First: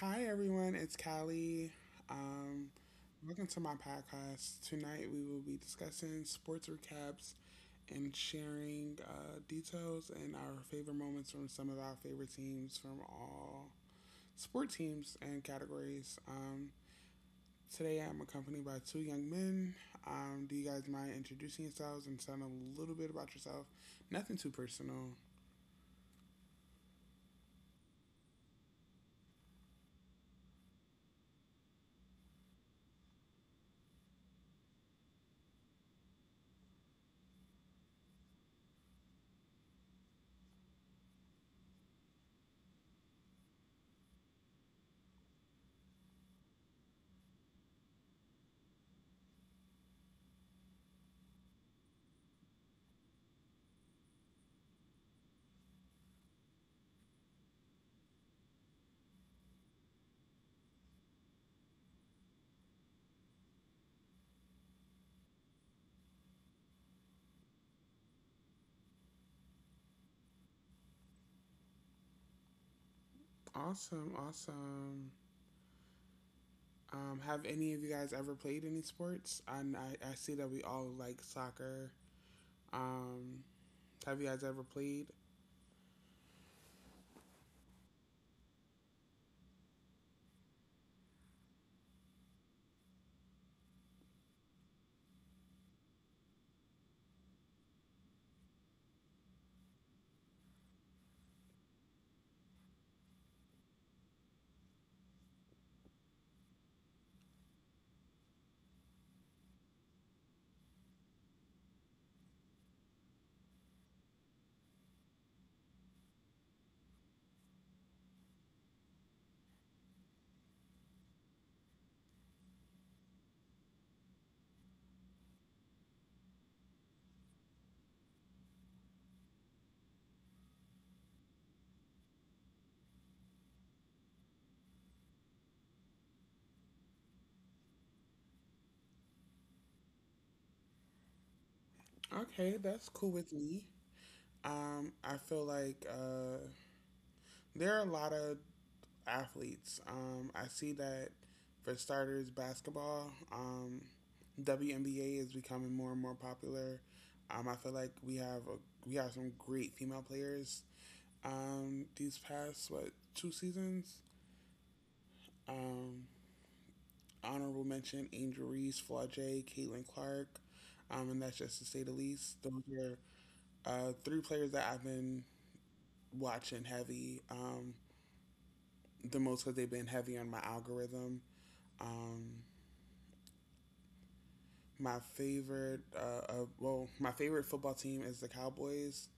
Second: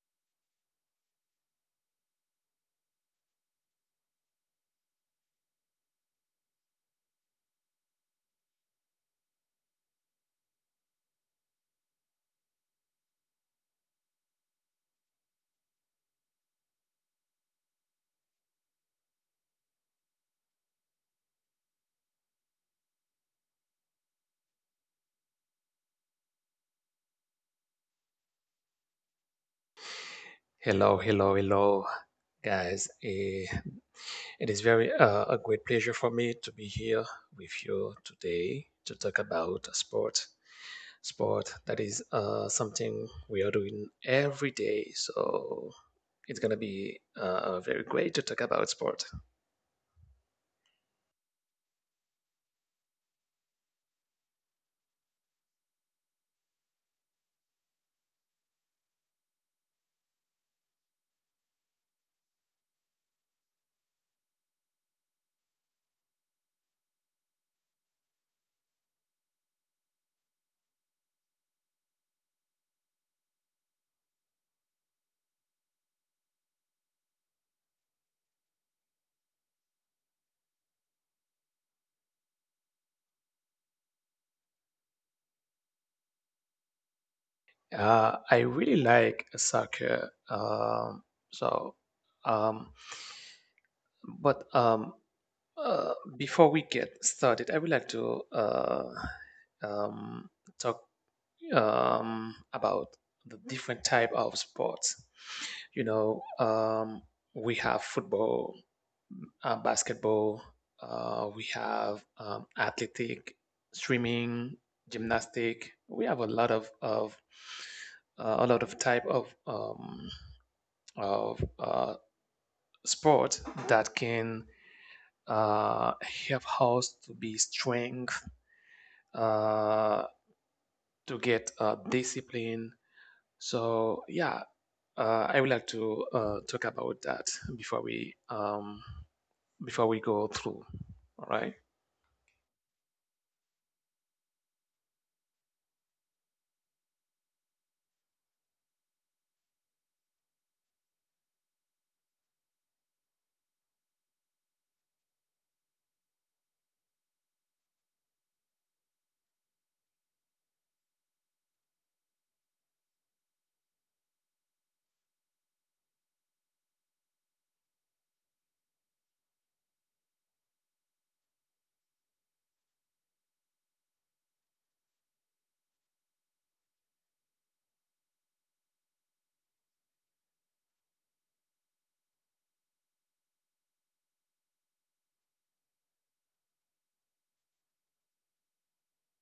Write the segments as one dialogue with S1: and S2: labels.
S1: Hi everyone, it's Callie. Um, Welcome to my podcast. Tonight we will be discussing sports recaps and sharing details and our favorite moments from some of our favorite teams from all sport teams and categories. Today I'm accompanied by two young men. Do you guys mind introducing yourselves and telling a little bit about yourself? Nothing too personal.
S2: Hello, hello, hello, guys. It is very a great pleasure for me to be here with you today to talk about sport. Sport that is something we are doing every day, so it's gonna be very great to talk about sport.
S1: Awesome, awesome. Have any of you guys ever played any sports? And I see that we all like soccer. Um, have you guys ever played?
S2: I really like soccer. So um, But Before we get started, I would like to um, talk about the different type of sports. You know, um, we have football, basketball, we have athletic, swimming, gymnastic. We have a lot of a lot of type of sport that can help us to be strong, uh, to get discipline. So yeah, I would like to talk about that before we um, before we go through. All right.
S1: Okay, that's cool with me. I feel like there are a lot of athletes. I see that for starters, basketball, WNBA is becoming more and more popular. I feel like we have some great female players. These past what two seasons? Um, Honorable mention Angel Reese, Flajay, Caitlin Clark, and that's just to say the least. Those are three players that I've been watching heavy the most because they've been heavy on my algorithm. Um, my favorite football team is the Cowboys.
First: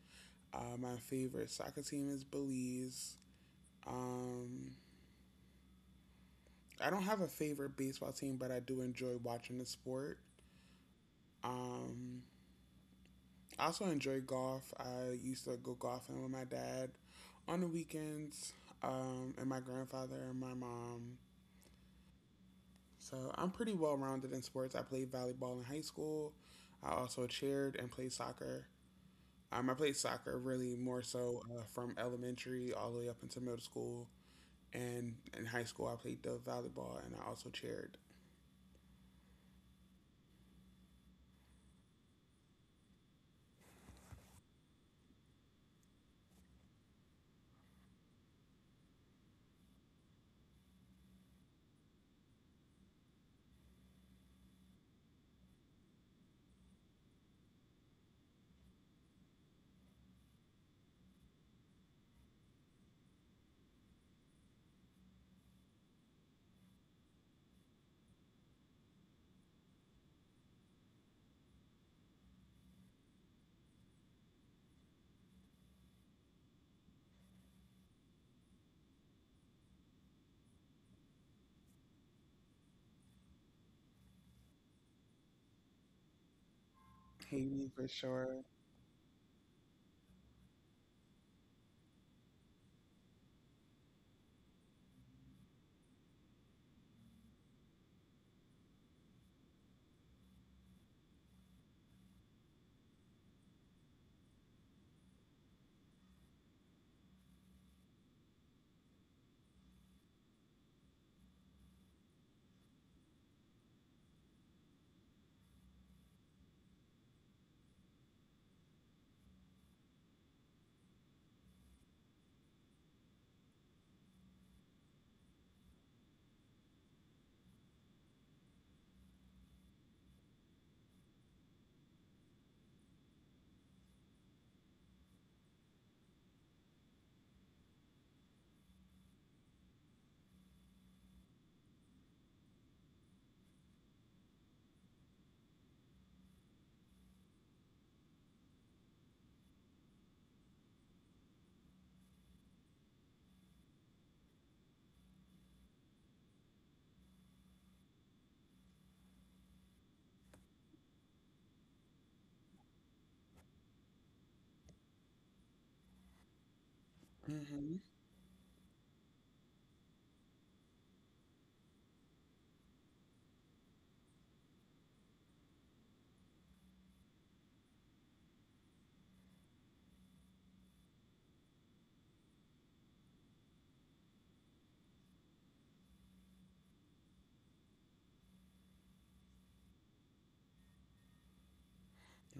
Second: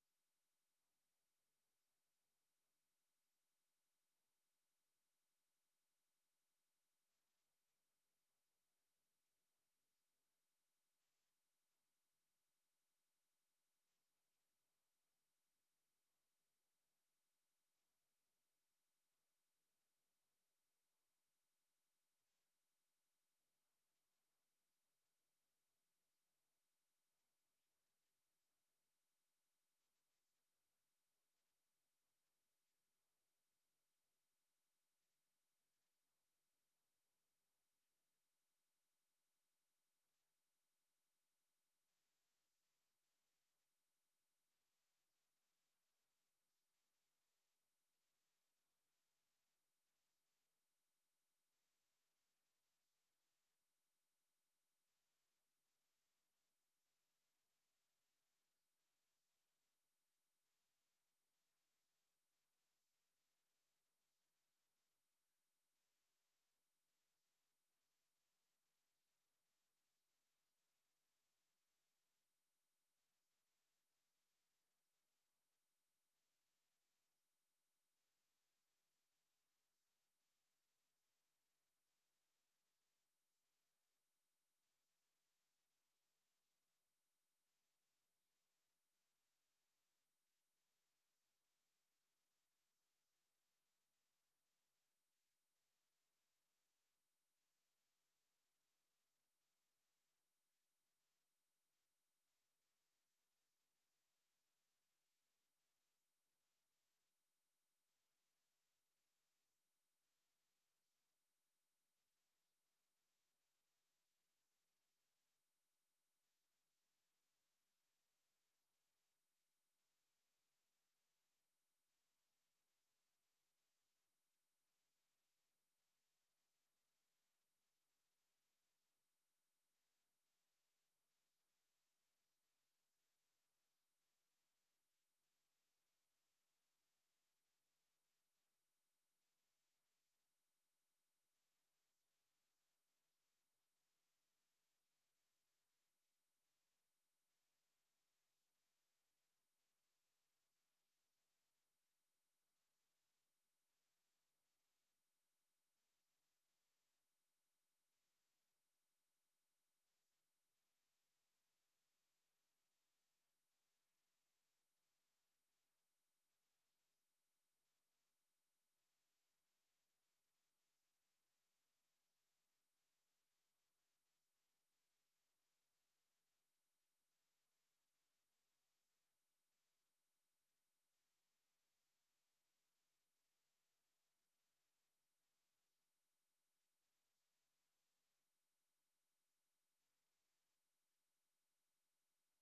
S1: My favorite soccer team is Belize. Um, I don't have a favorite baseball team, but I do enjoy watching the sport. Um, I also enjoy golf. I used to go golfing with my dad on the weekends, and my grandfather and my mom. So I'm pretty well rounded in sports. I played volleyball in high school. I also chaired and played soccer. I played soccer really more so from elementary all the way up into middle school. And in high school, I played the volleyball and I also chaired. Haiti for sure.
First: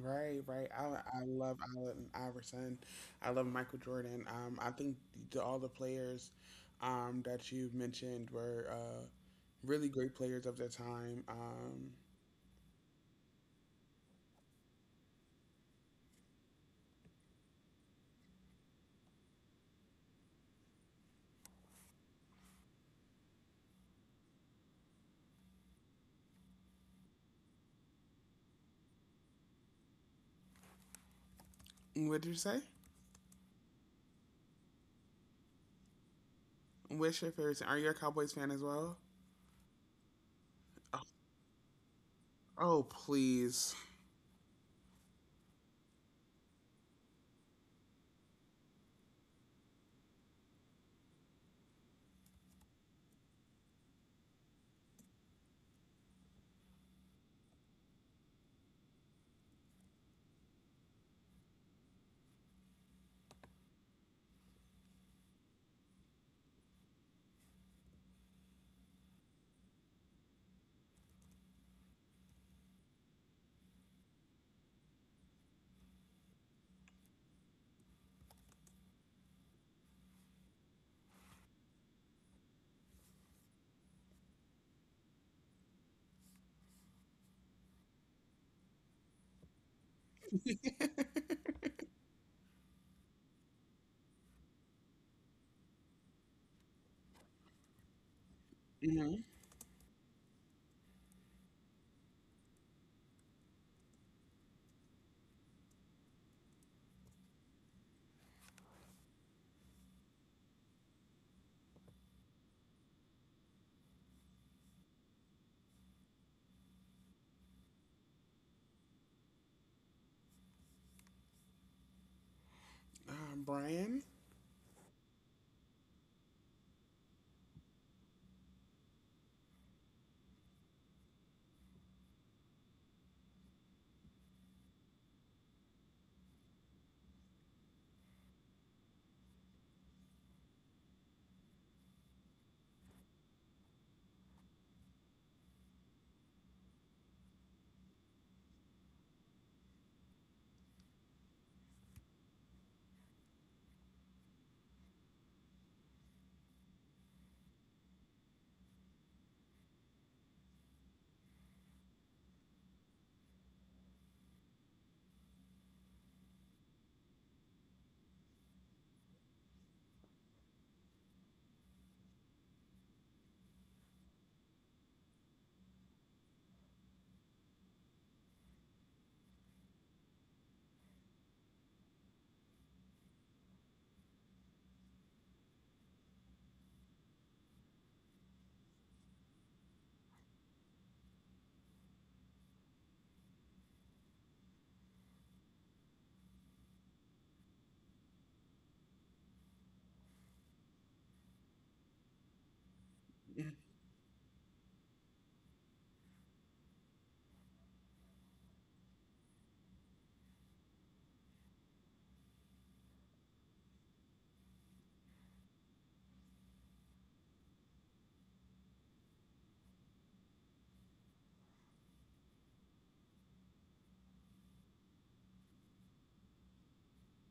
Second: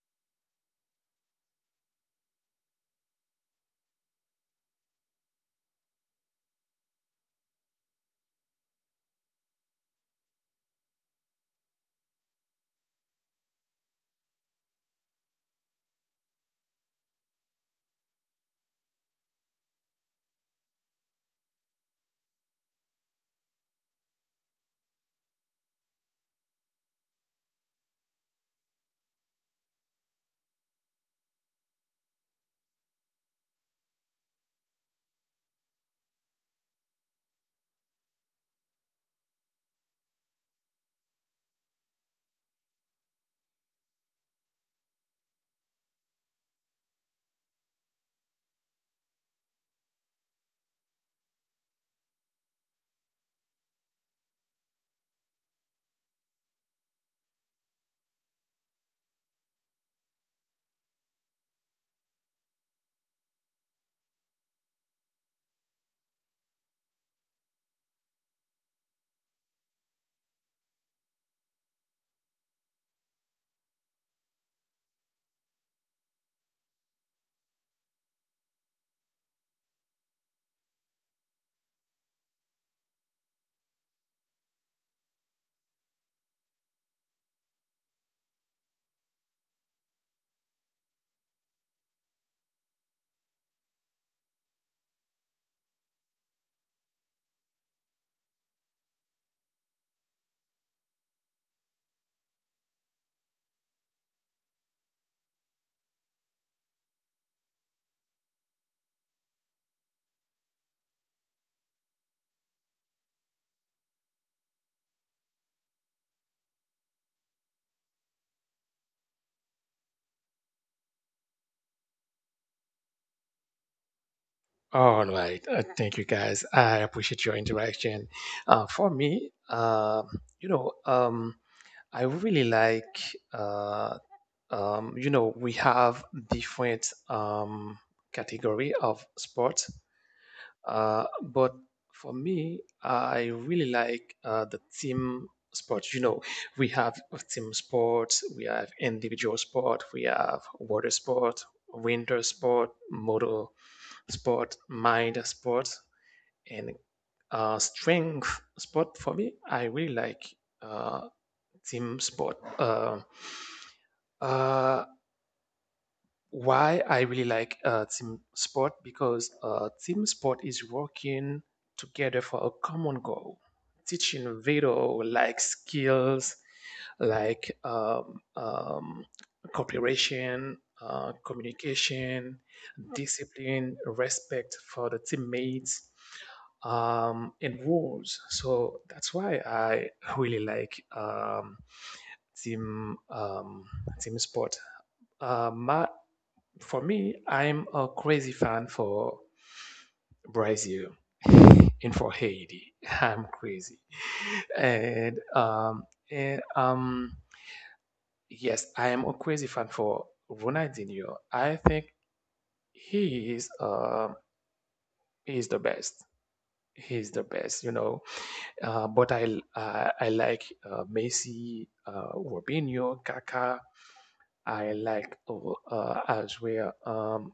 S1: Right, right. I love Allen Iverson. I love Michael Jordan. I think all the players, that you have mentioned were really great players of their time. What did you say? What's your favorite team? Are you a Cowboys fan as well? Oh, oh please. Hmm. Brian,
S2: All right. Thank you, guys. I appreciate your interaction. For me, you know, um, I really like, uh, we have different category of sports, but for me, I really like the team sports. You know, we have team sports, we have individual sport, we have water sport, winter sport, motor sport, mind sport, and strength sport. For me, I really like uh, team sport. 呃，why I really like team sport because team sport is working together for a common goal, teaching video like skills, like cooperation, communication, discipline, respect for the teammates, and rules. So that's why I really like team um, team sport. My for me, I'm a crazy fan for Brazil and for Haiti. I'm crazy. And um and Yes, I am a crazy fan for Ronaldinho. I think he is uh he is the best. He's the best, you know. I like Messi, Robinho, Kaká. I like as well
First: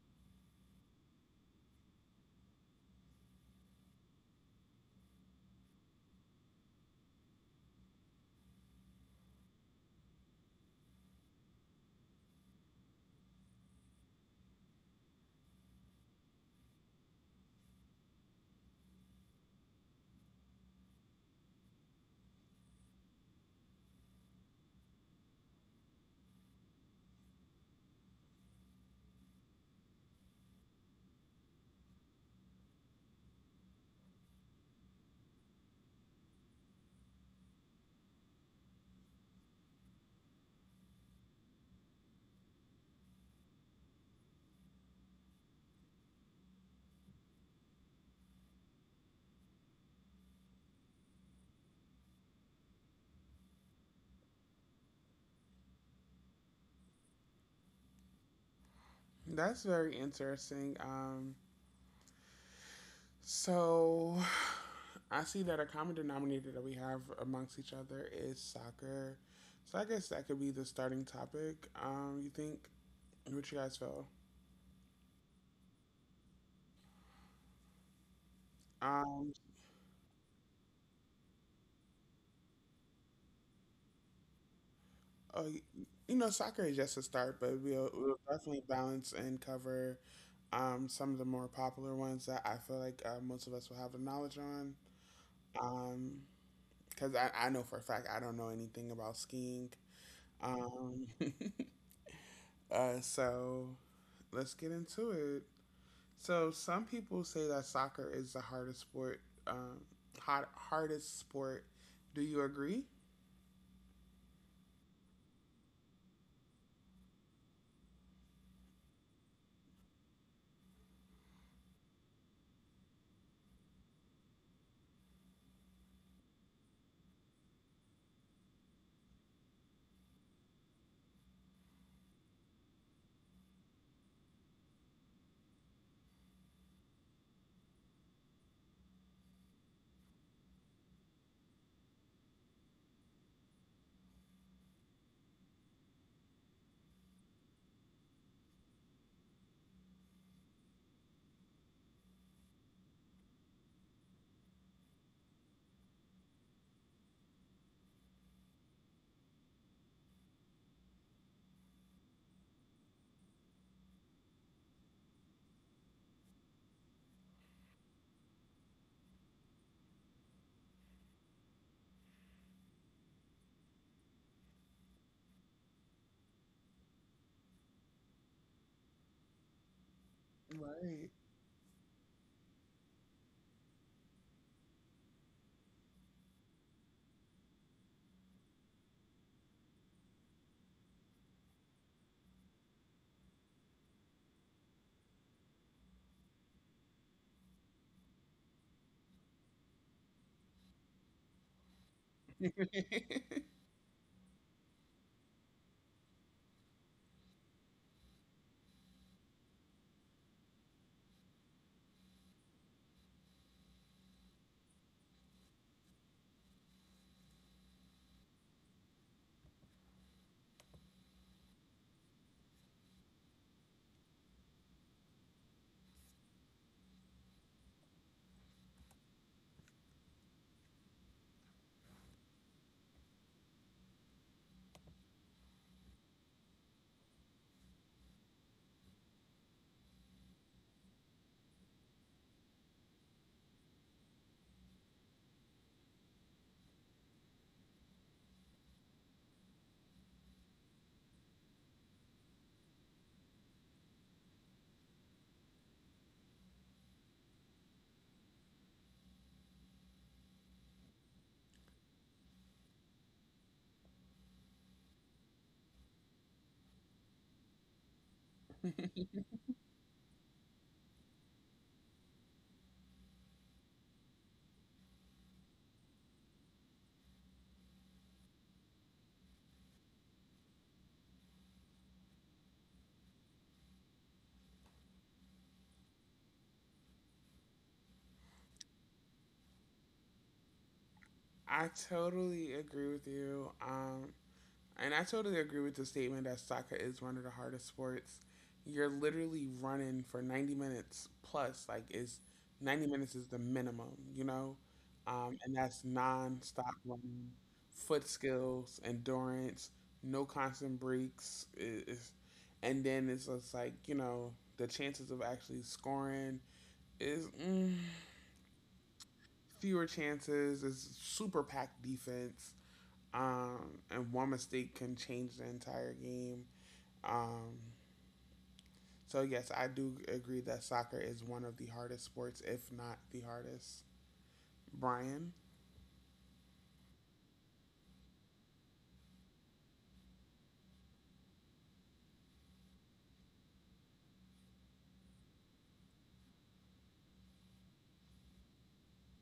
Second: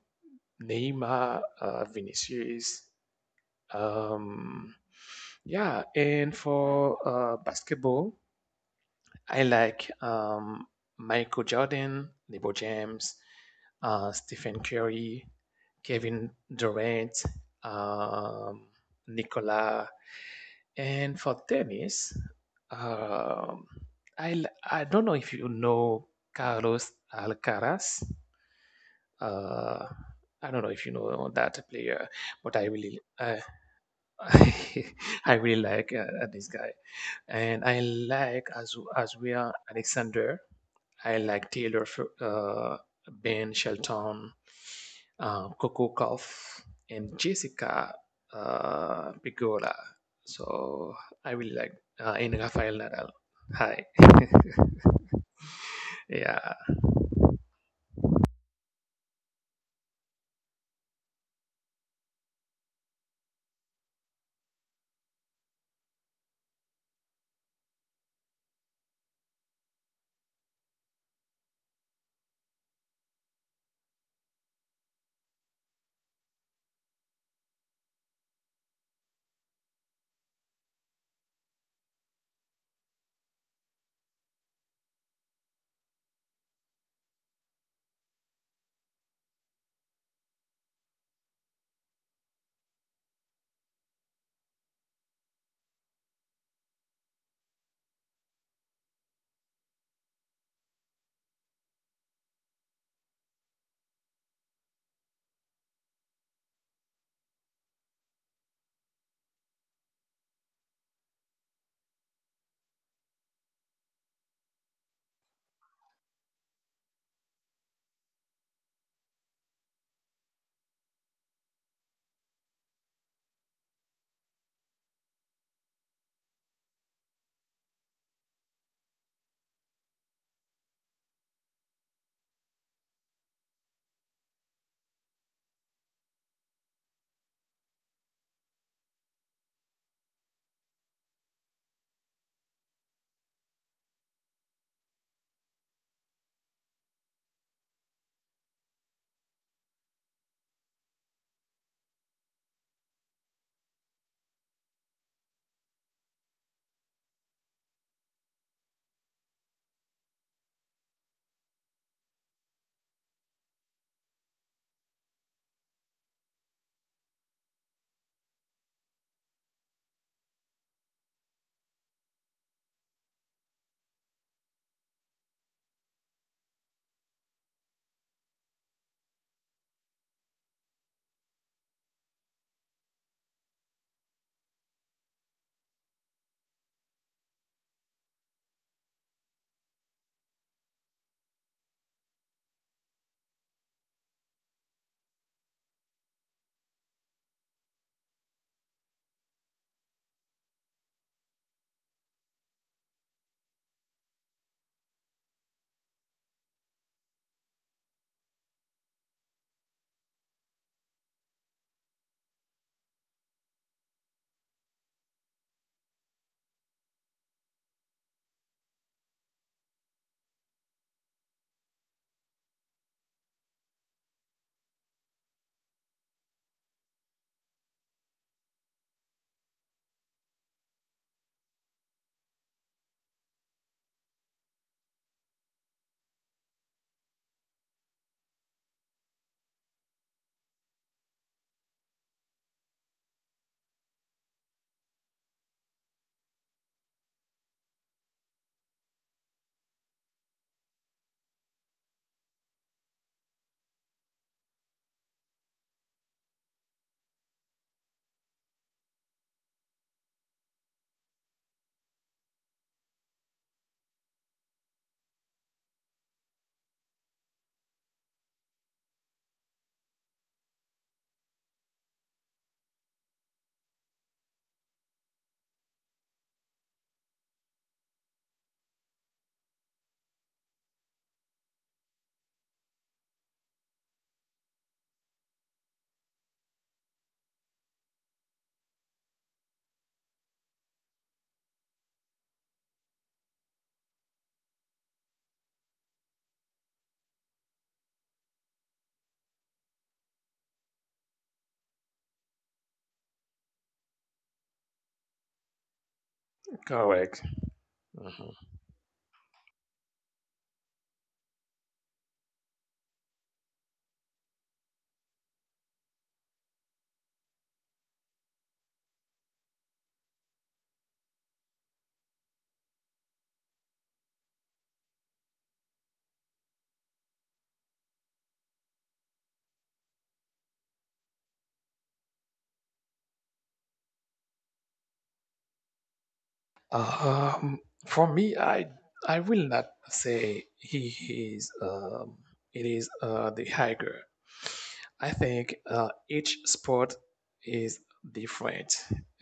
S2: Neymar, Vinicius. Um, yeah, and for basketball, I like Michael Jordan, LeBron James, Stephen Curry, Kevin Durant, um, Nicola, and for tennis, um, I don't know if you know Carlos Alcaraz. Uh, I don't know if you know that player, but I really I I really like this guy, and I like as Azria Alexander. I like Ben Shelton, Coco Golf, and Jessica Pigola. So I really like and Rafael Nadal. Hi, yeah,
S1: that's very interesting. So, I see that a common denominator that we have amongst each other is soccer. So I guess that could be the starting topic. You think what you guys feel? Um, oh, you know, soccer is just a start, but we'll definitely balance and cover some of the more popular ones that I feel like most of us will have the knowledge on. Um, because I know for a fact I don't know anything about skiing. Um, so let's get into it. So some people say that soccer is the hardest sport, um, hardest sport. Do you agree? Right. I totally agree with you. And I totally agree with the statement that soccer is one of the hardest sports. You're literally running for 90 minutes plus, like, is 90 minutes is the minimum, you know? And that's non stop
S2: correct.
S1: running, foot
S2: Mhm.
S1: skills, endurance, no constant breaks. I- is And then it's just like, you know, the chances of actually scoring is fewer chances, it's super packed defense and one mistake can change the entire game. Um, so yes, I do agree that soccer is one of the hardest sports, if not the hardest. Brian,
S2: Um, for me, I will not say he is. It is the higher. I think each sport is different.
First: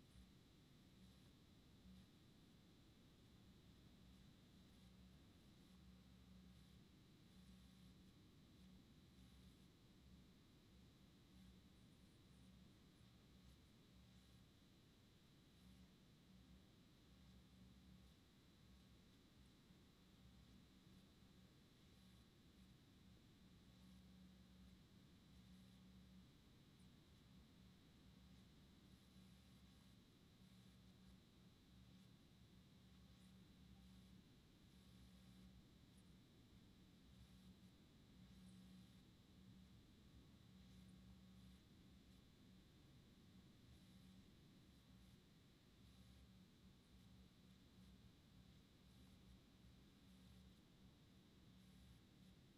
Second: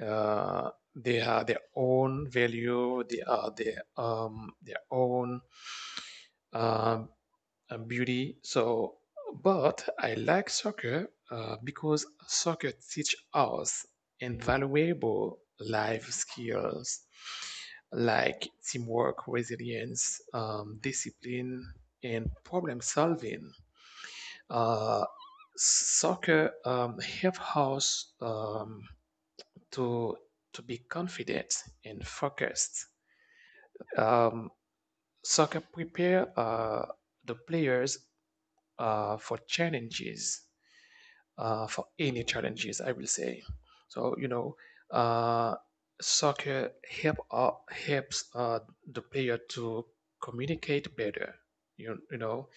S2: They have their own value. They are their own um, beauty. So, but I like soccer because soccer teach us invaluable life skills like teamwork, resilience, discipline, and problem solving. Uh, Soccer help us to to be confident and focused. Um, Soccer prepare the players for challenges, for any challenges, I will say. So you know, uh, soccer helps the player to communicate better. You know,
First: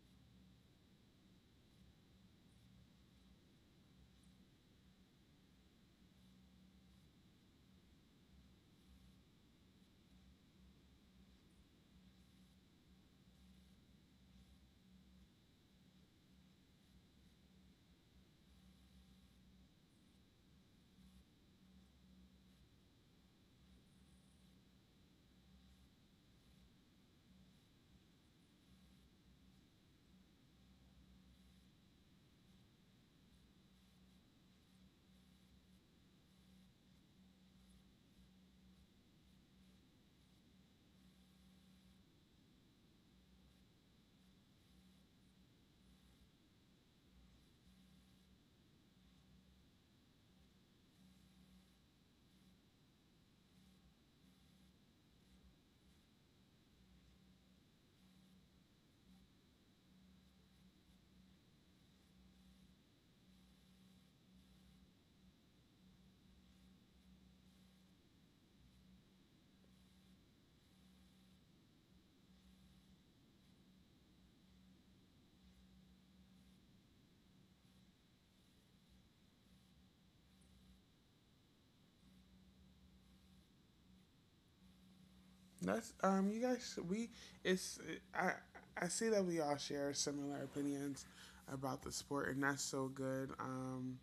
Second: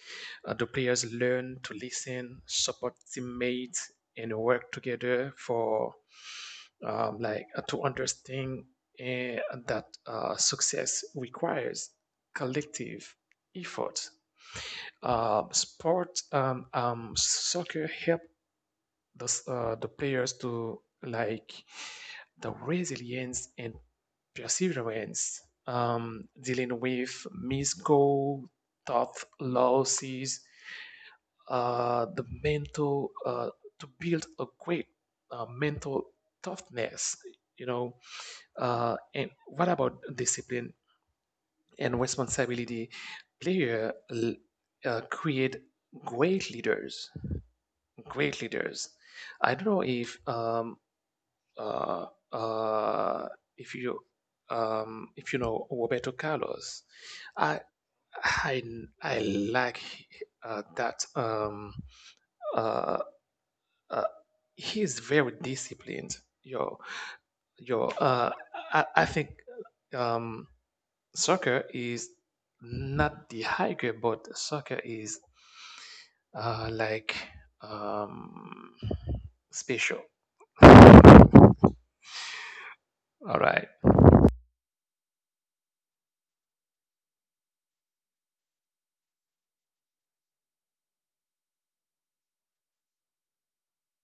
S2: the players learn to listen, support teammates, and work together for to understand uh, that success requires collective effort. Sport Soccer help the s- the players to like the resilience and perseverance, dealing with missed goal, tough losses, the mental to build a great mental toughness. You know, and what about discipline and responsibility? Player l- Create great leaders great leaders. I don't know uh, uh, if you if you know Roberto Carlos. I I I like that uh, uh, he's very disciplined. Yo yo, uh, I think um, soccer is not the higher, but soccer is uh, like um, special. All right.
S1: that's you guys, we it's I I see that we all share similar opinions about the sport, and that's so good.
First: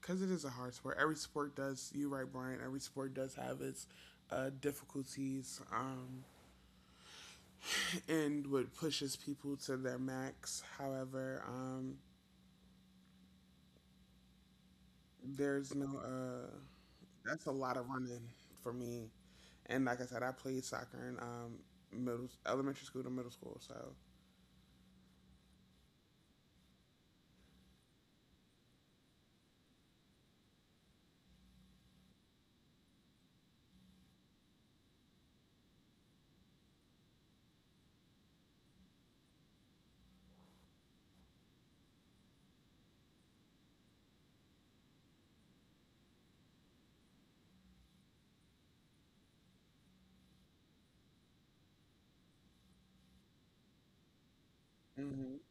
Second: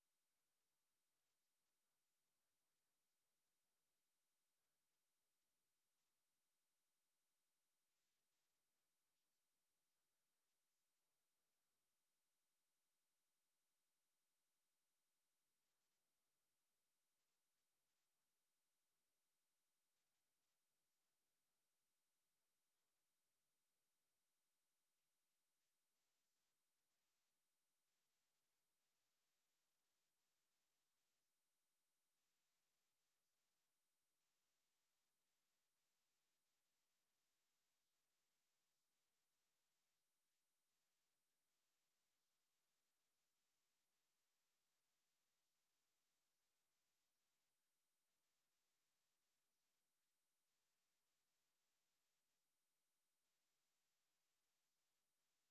S1: Because it is a hard sport. Every sport does. You right, Brian. Every sport does have its difficulties and what pushes people to their max. However, there's no that's a lot of running for me. And like I said, I played soccer in middle, elementary school to middle school. So. Hmm.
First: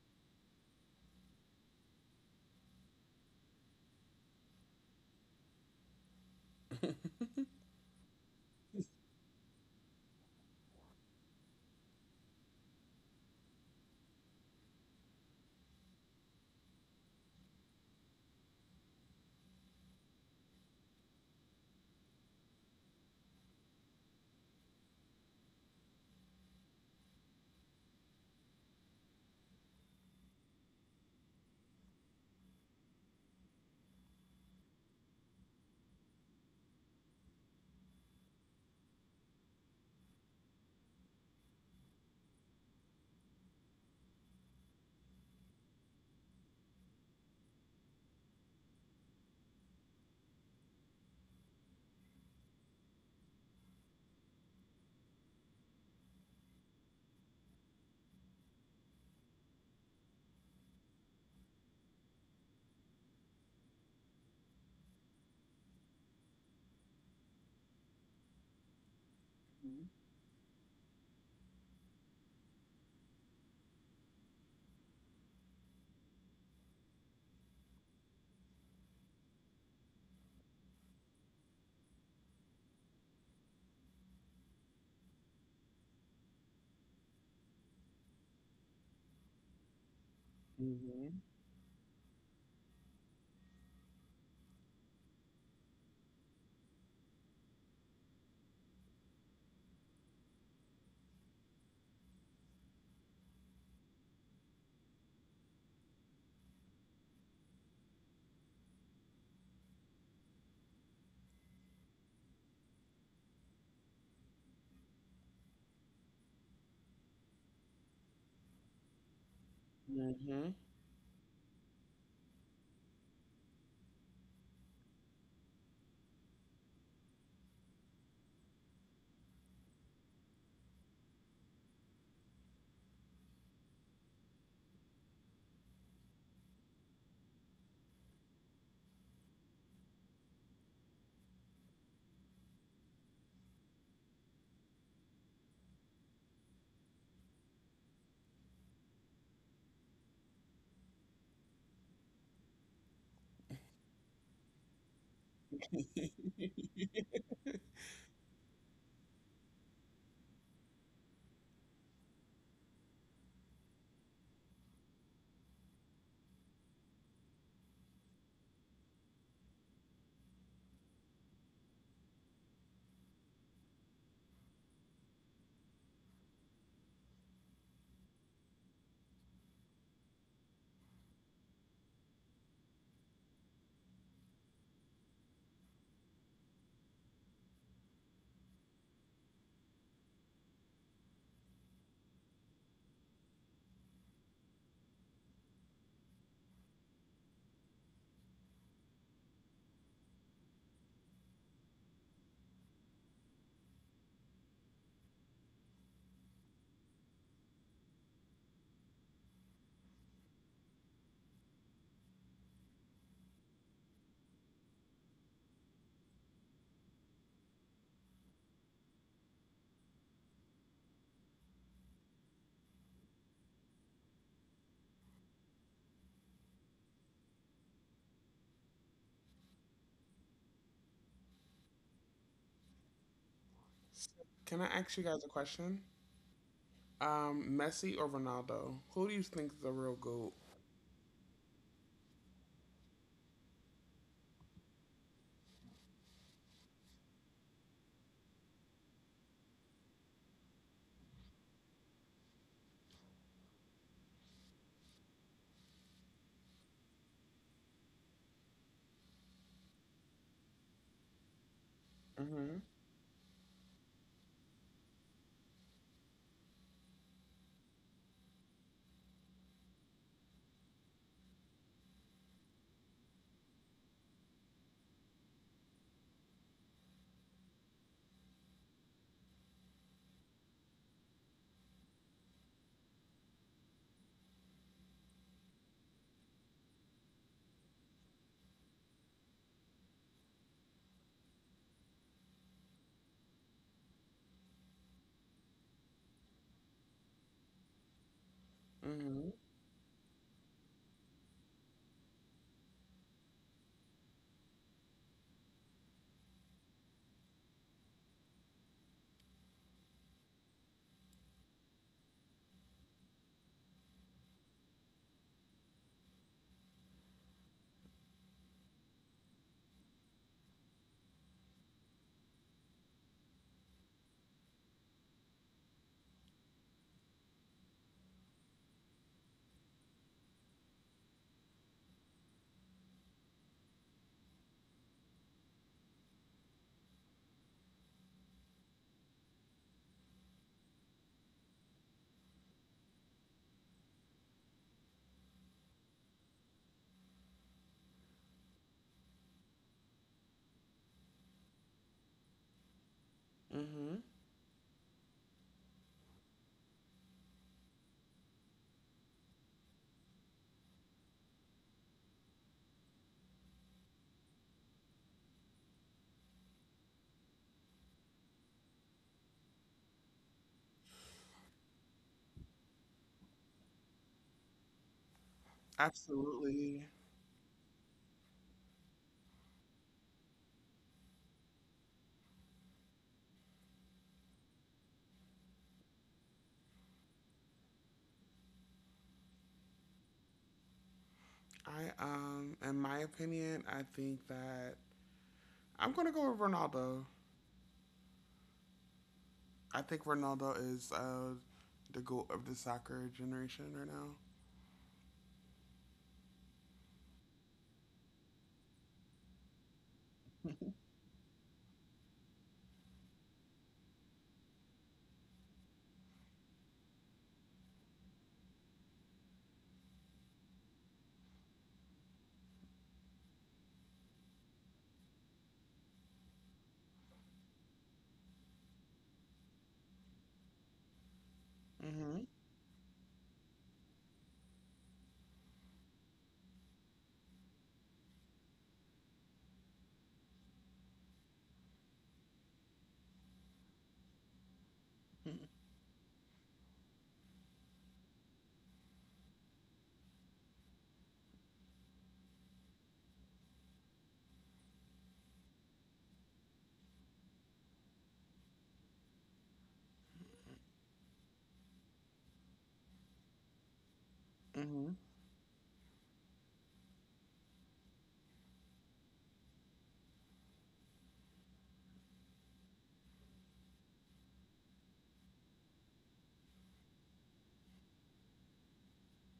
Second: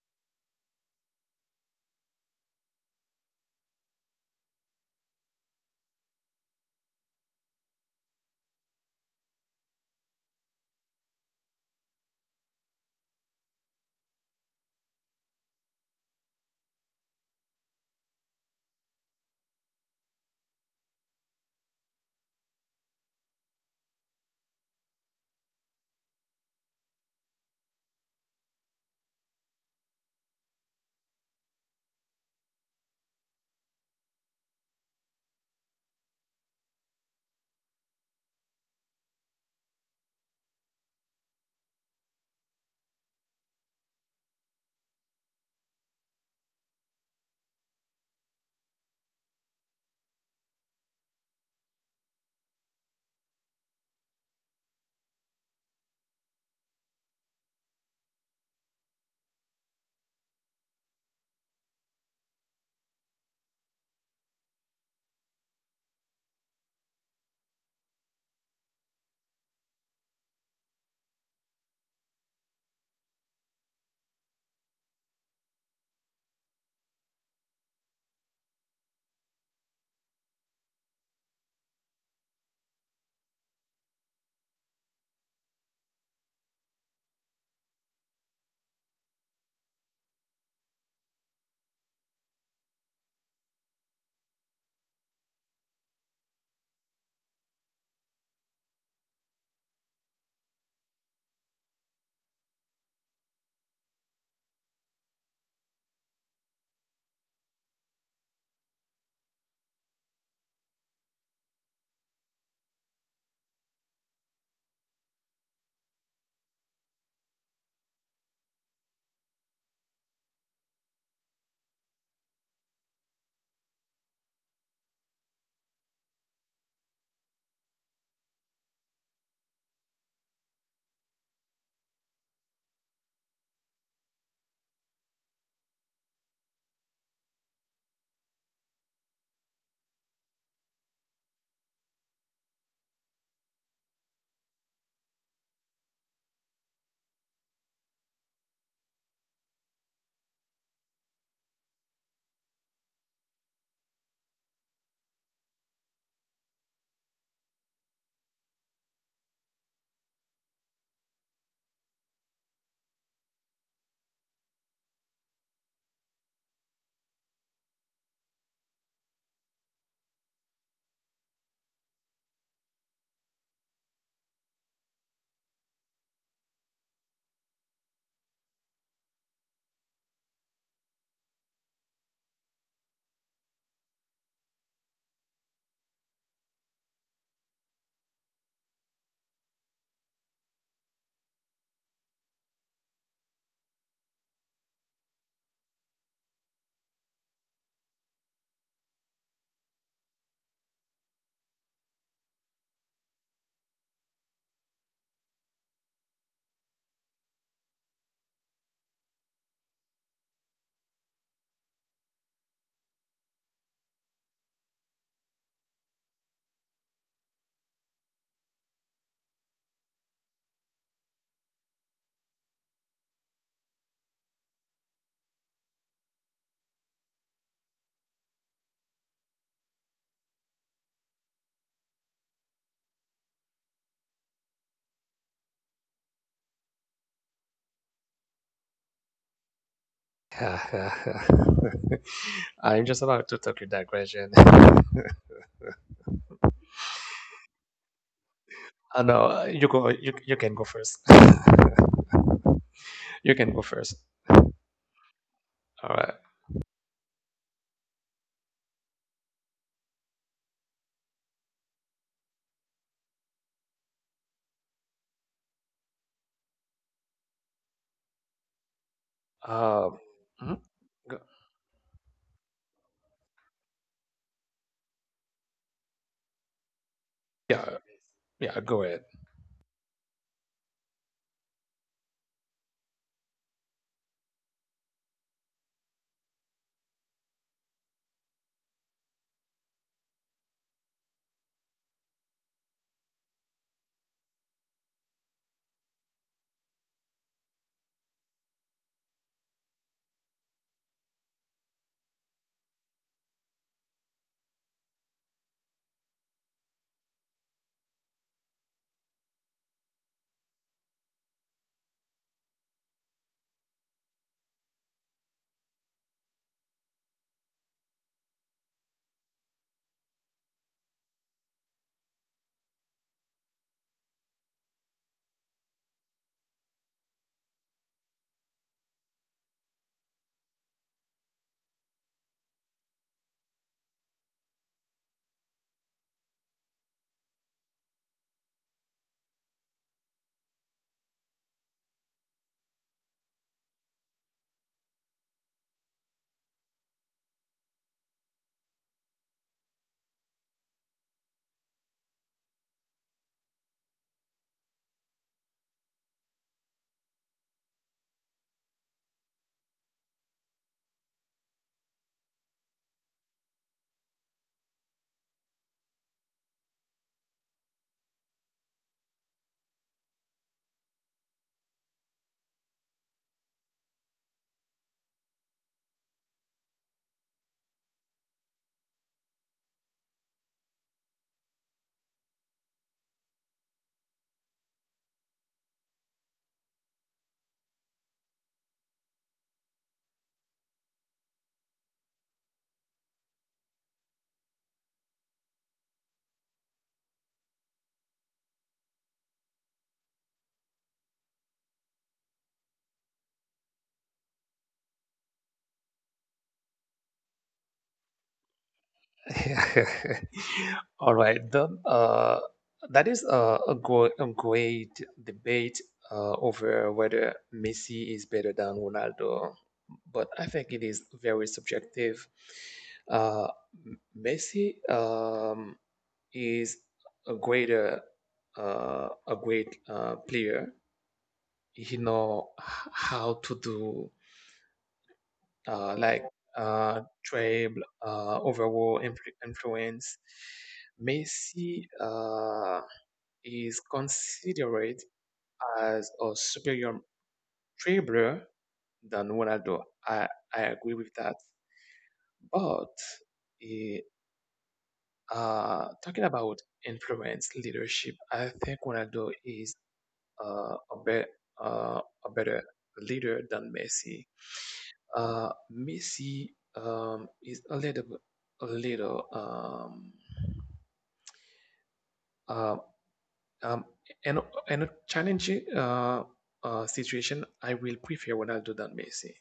S1: Hmm. Hmm. Can I ask you guys a question? Messi or Ronaldo? Who do you think is the real goat?
S2: I'm just about to talk take that question. Oh, no, you go. You can go first. You can go first. All right.
S1: Mhm.
S2: Um. mhm. Go- Yeah. Yeah. Go ahead.
S1: Mhm. Mhm. Absolutely. I in my opinion, I think that I'm gonna go with Ronaldo. I think Ronaldo is the goat of the soccer generation right now.
S2: All right, then that is a great debate over whether Messi is better than Ronaldo, but I think it is very subjective. Uh, Messi is a greater, a great player.
S1: Hmm.
S2: How to do uh, like Trail, overall influence. Messi is considered as a superior dribbler than Ronaldo. I agree with that. But eh, talking about influence, leadership, I think Ronaldo is uh, a, be- a better leader than Messi.
S1: Hmm.
S2: Messi is a little, uh, um, and and a challenging situation. I will prefer Ronaldo than Messi.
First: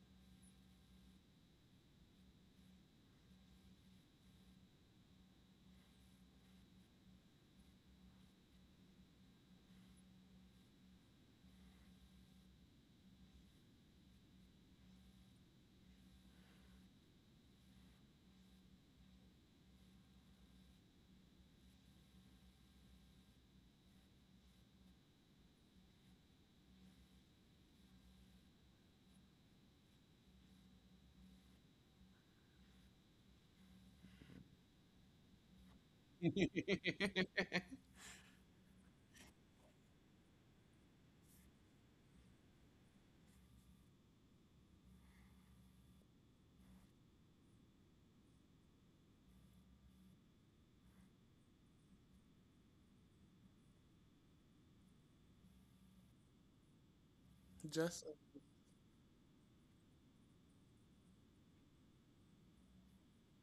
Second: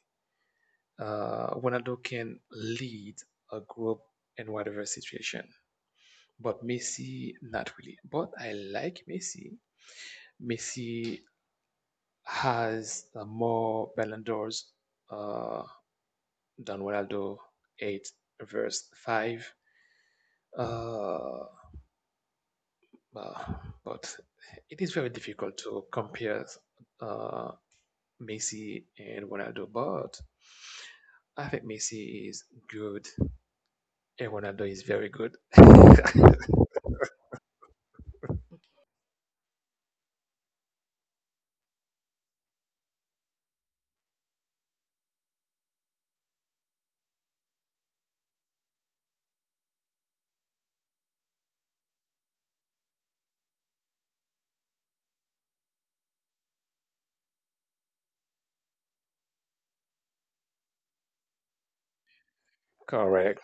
S2: Ronaldo can lead a group in whatever situation, but Messi not really. But I like Messi. Messi has more Ballon d'Ors. Uh, Don Ronaldo 8 verse 5. Uh, but it is very difficult to compare uh, Messi and Ronaldo, but I think Messi is good and Ronaldo is very good.
S1: Just
S2: Correct.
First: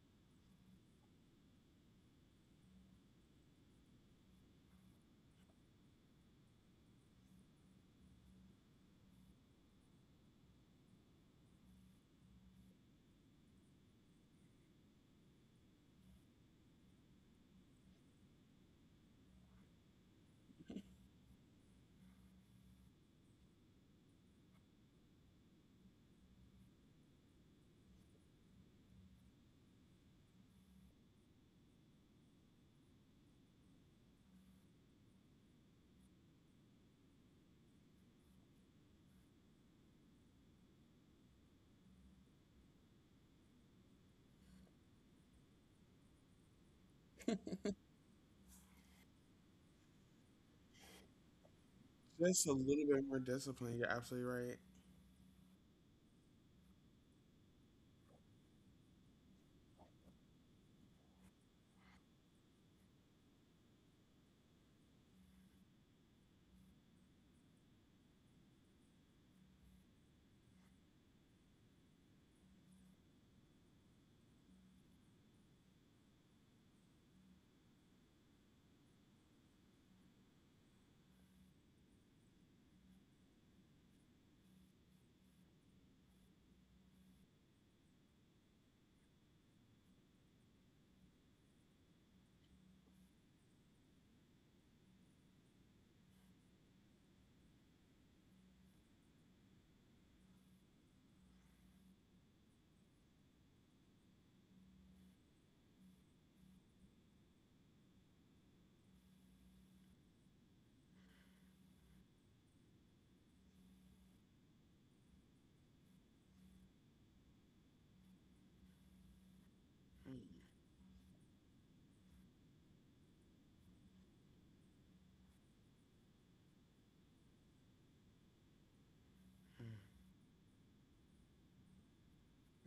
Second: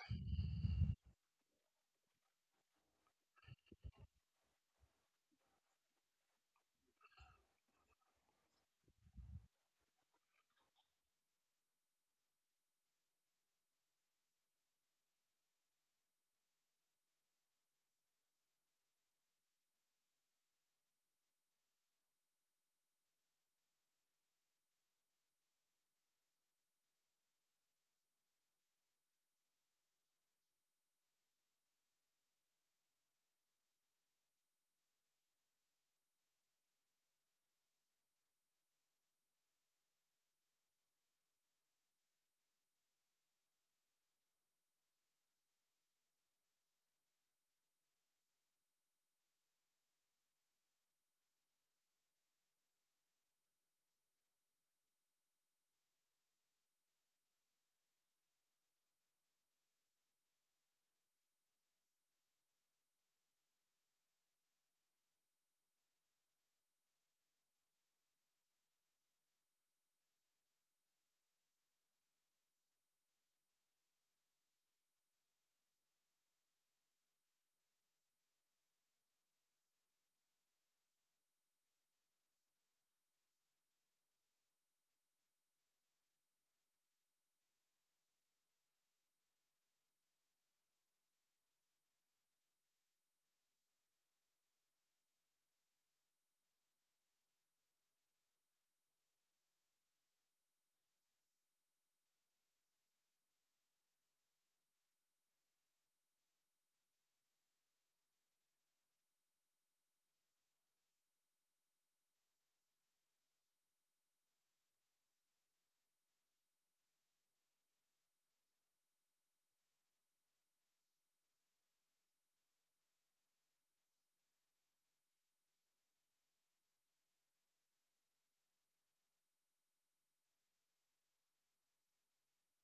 S1: just a little bit more discipline. You're absolutely right.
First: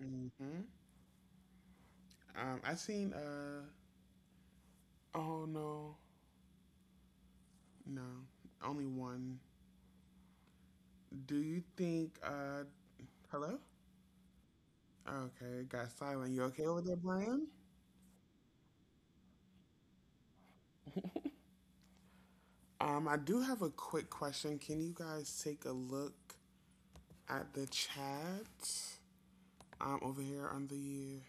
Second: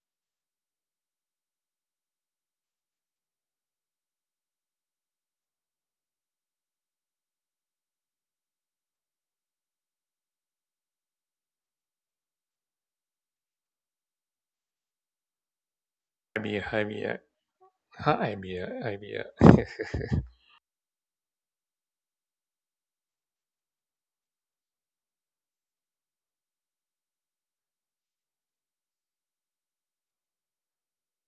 S1: Mm-hmm. I seen uh oh no no Only one. Do you think hello? Okay, got silent. You
S2: I'm here.
S1: okay over
S2: I'm
S1: there,
S2: here.
S1: Brian?
S2: I'm here. I'm here.
S1: I do have a quick question. Can you guys take a look at the chat? Over here on the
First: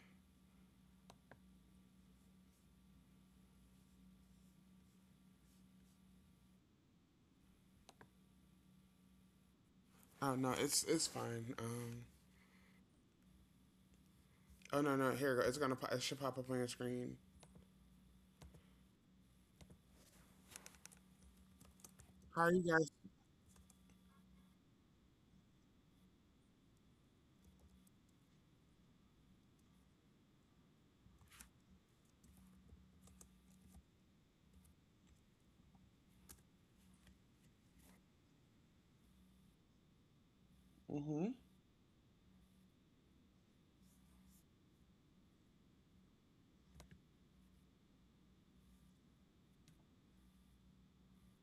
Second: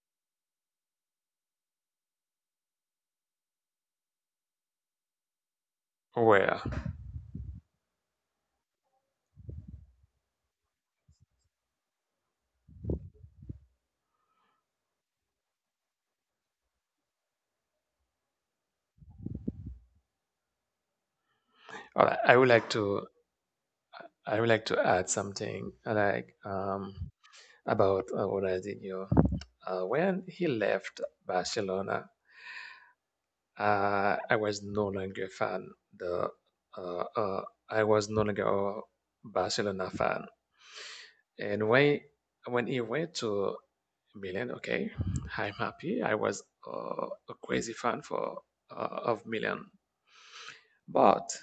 S2: Well,
S1: Oh no, it's fine. Oh no no here it go. It should pop up on your screen.
S2: all right,
S1: How are you guys?
S2: I would like to add something like about Ronaldinho. When he left Barcelona, I was no longer a fan. The uh, uh, I was no longer a Barcelona fan.
S1: Mm-hmm.
S2: And when he went to Milan, okay, I'm happy. I was a crazy fan for of Milan. But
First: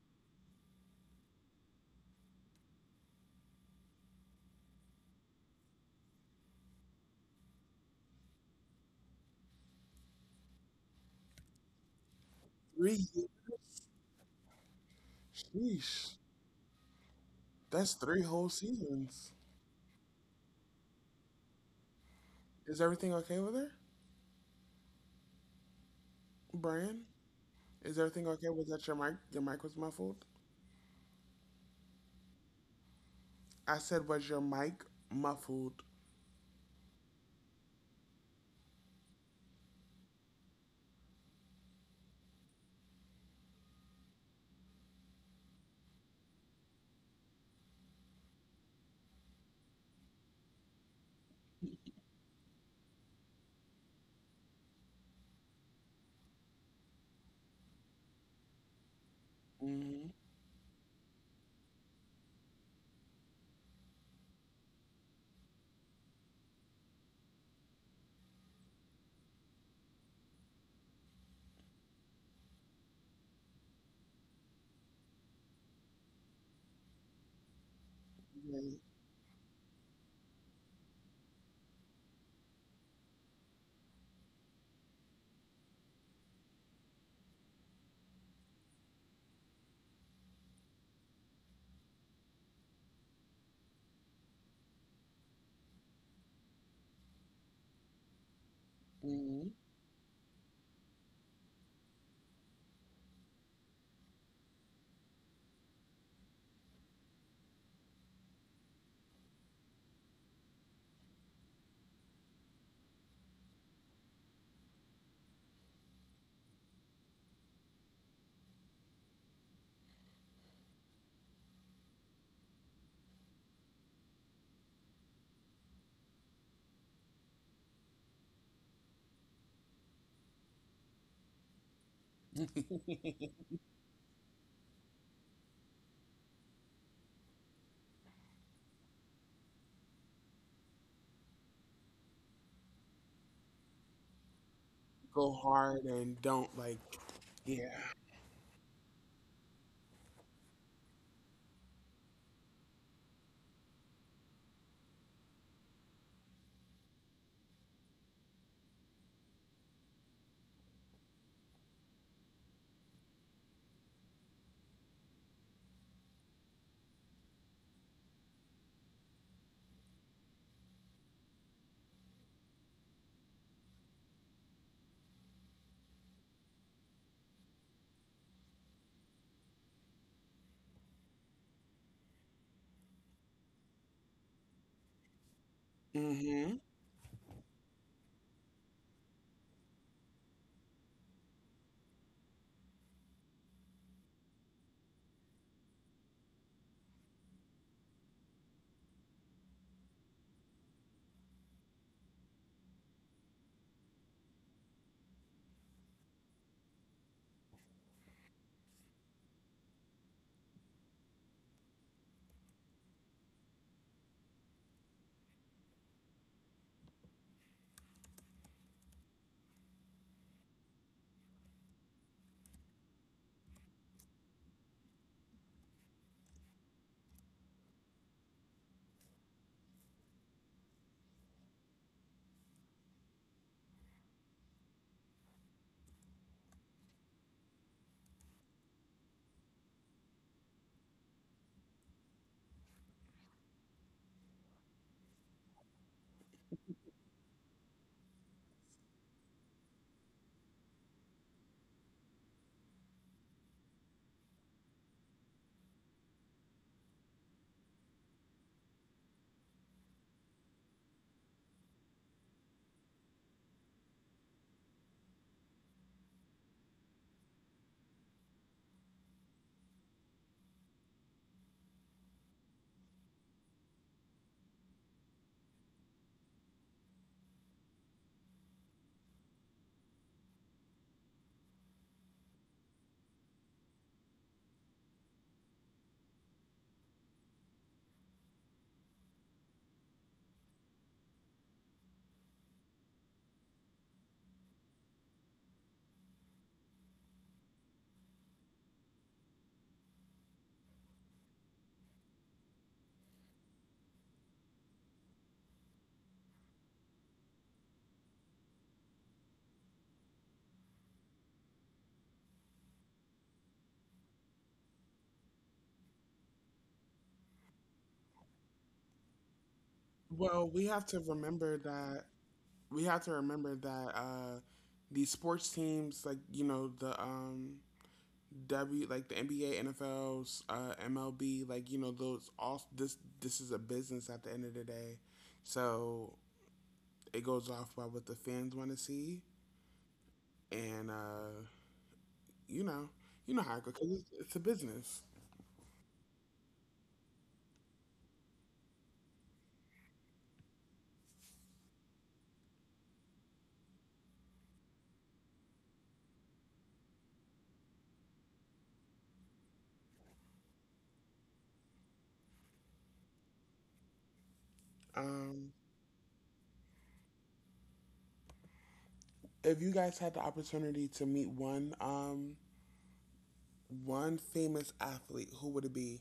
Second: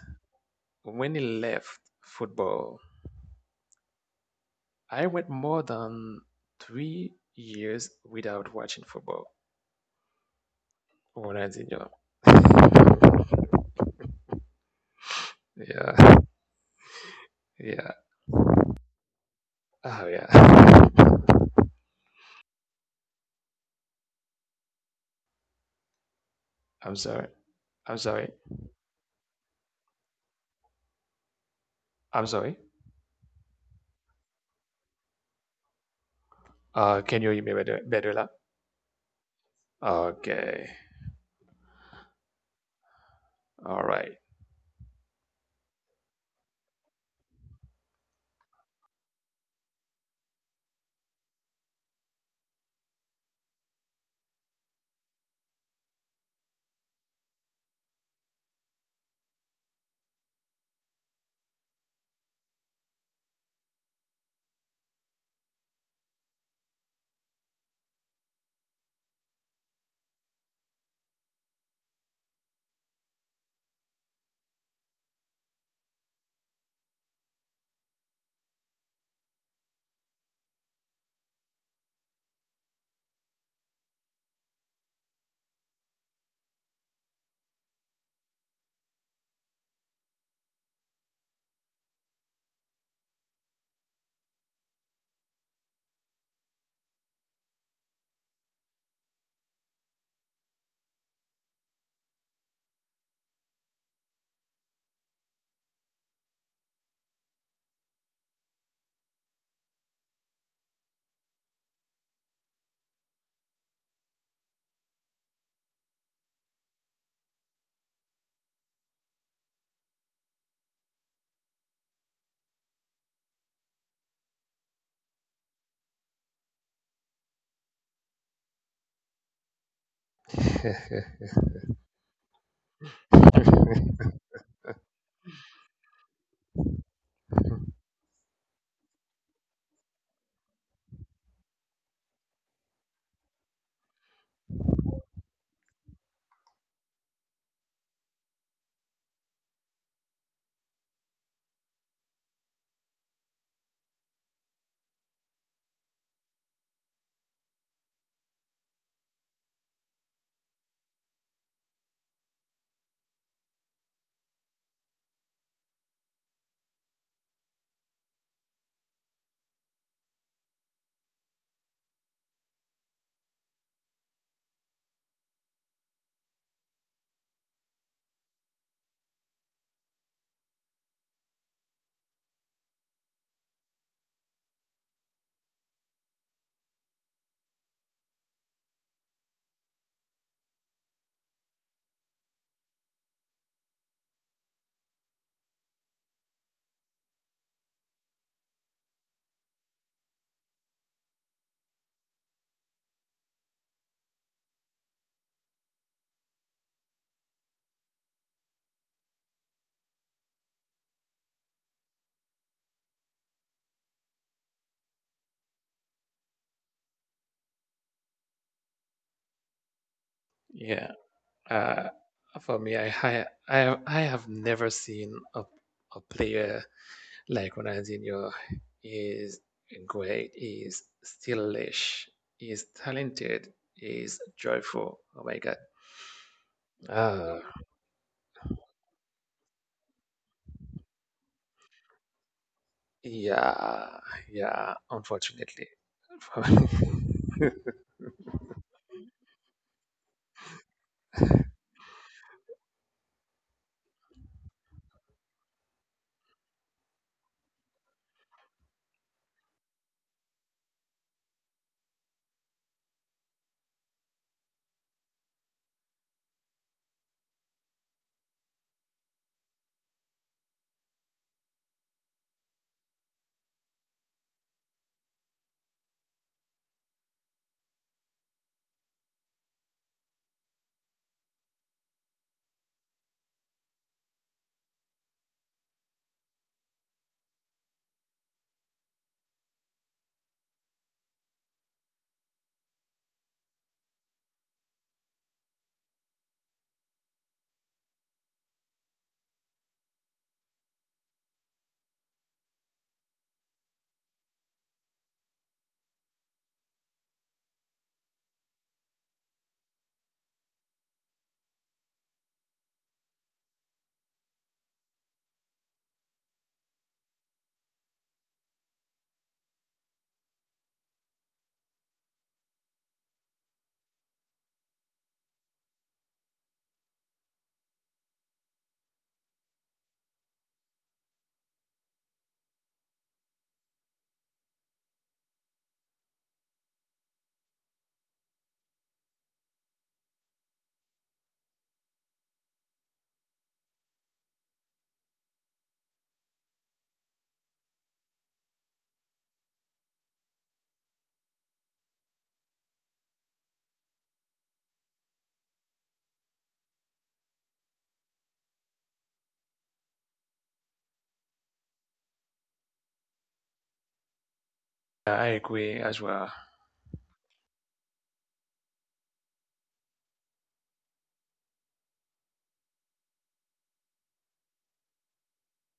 S2: when he left football, I went more than 3 years without watching football. Ronaldinho.
S1: Three years. Sheesh.
S2: Yeah, yeah.
S1: That's three whole seasons.
S2: Oh yeah.
S1: Is everything okay with her,
S2: I'm
S1: Brian?
S2: sorry.
S1: Is
S2: I'm
S1: everything
S2: sorry.
S1: okay? Was that your mic? Your mic was muffled.
S2: I'm sorry.
S1: I said, was your mic muffled?
S2: Can you hear me better lah? Okay. All right.
S1: Mm-hmm. Yeah. Mm-hmm. Go hard and don't like. Yeah. Mm-hmm.
S2: Yeah. Uh, for me, I have never seen a player like Ronaldinho is great, is stylish, is talented, is joyful. Oh my God. Uh, yeah. Yeah. Unfortunately.
S1: Well, we have to remember that these sports teams, like you know the NBA, NFLs, MLB, like you know those all this is a business at the end of the day, so it goes off by what the fans want to see, and you know you know how it goes 'cause it's a business.
S2: I
S1: Um,
S2: agree as well.
S1: if you guys had the opportunity to meet one famous athlete, who would it be?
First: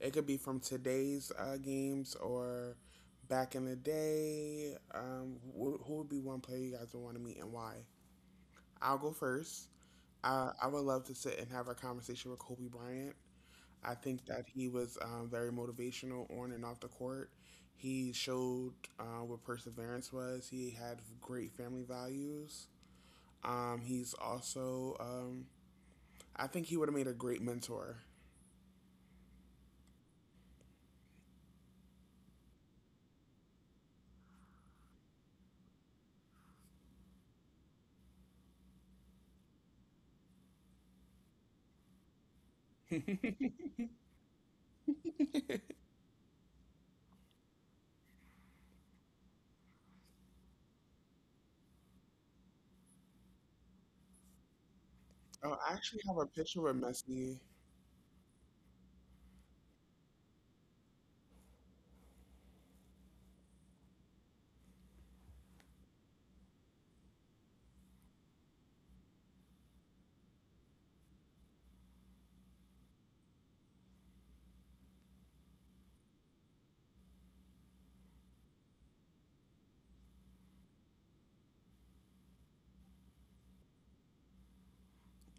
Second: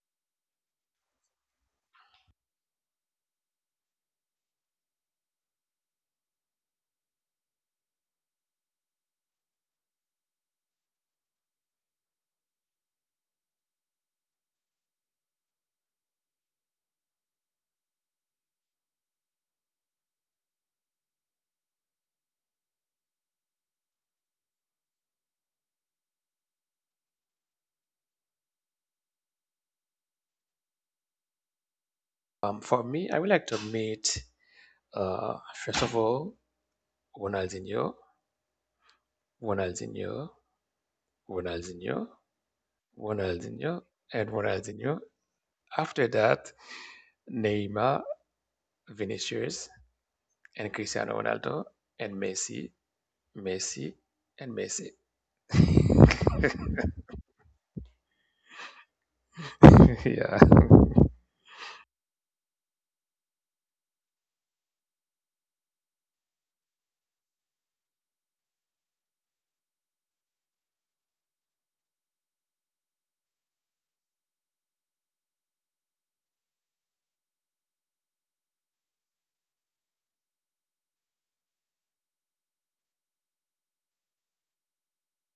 S1: It could be from today's games or back in the day. Who would be one player you guys would want to meet and why? I'll go first. I would love to sit and have a conversation with Kobe Bryant. I think that he was very motivational on and off the court. He showed what perseverance was. He had great family values. Um, he's also, um, I think he would have made a great mentor.
S2: For me, I would like to meet. First of all, Ronaldinho, Ronaldinho, Ronaldinho, Ronaldinho, and Ronaldinho. After that, Neymar, Vinicius, and Cristiano Ronaldo, and Messi, Messi, and Messi.
S1: Oh, I actually have a picture with Messi.
S2: Yeah.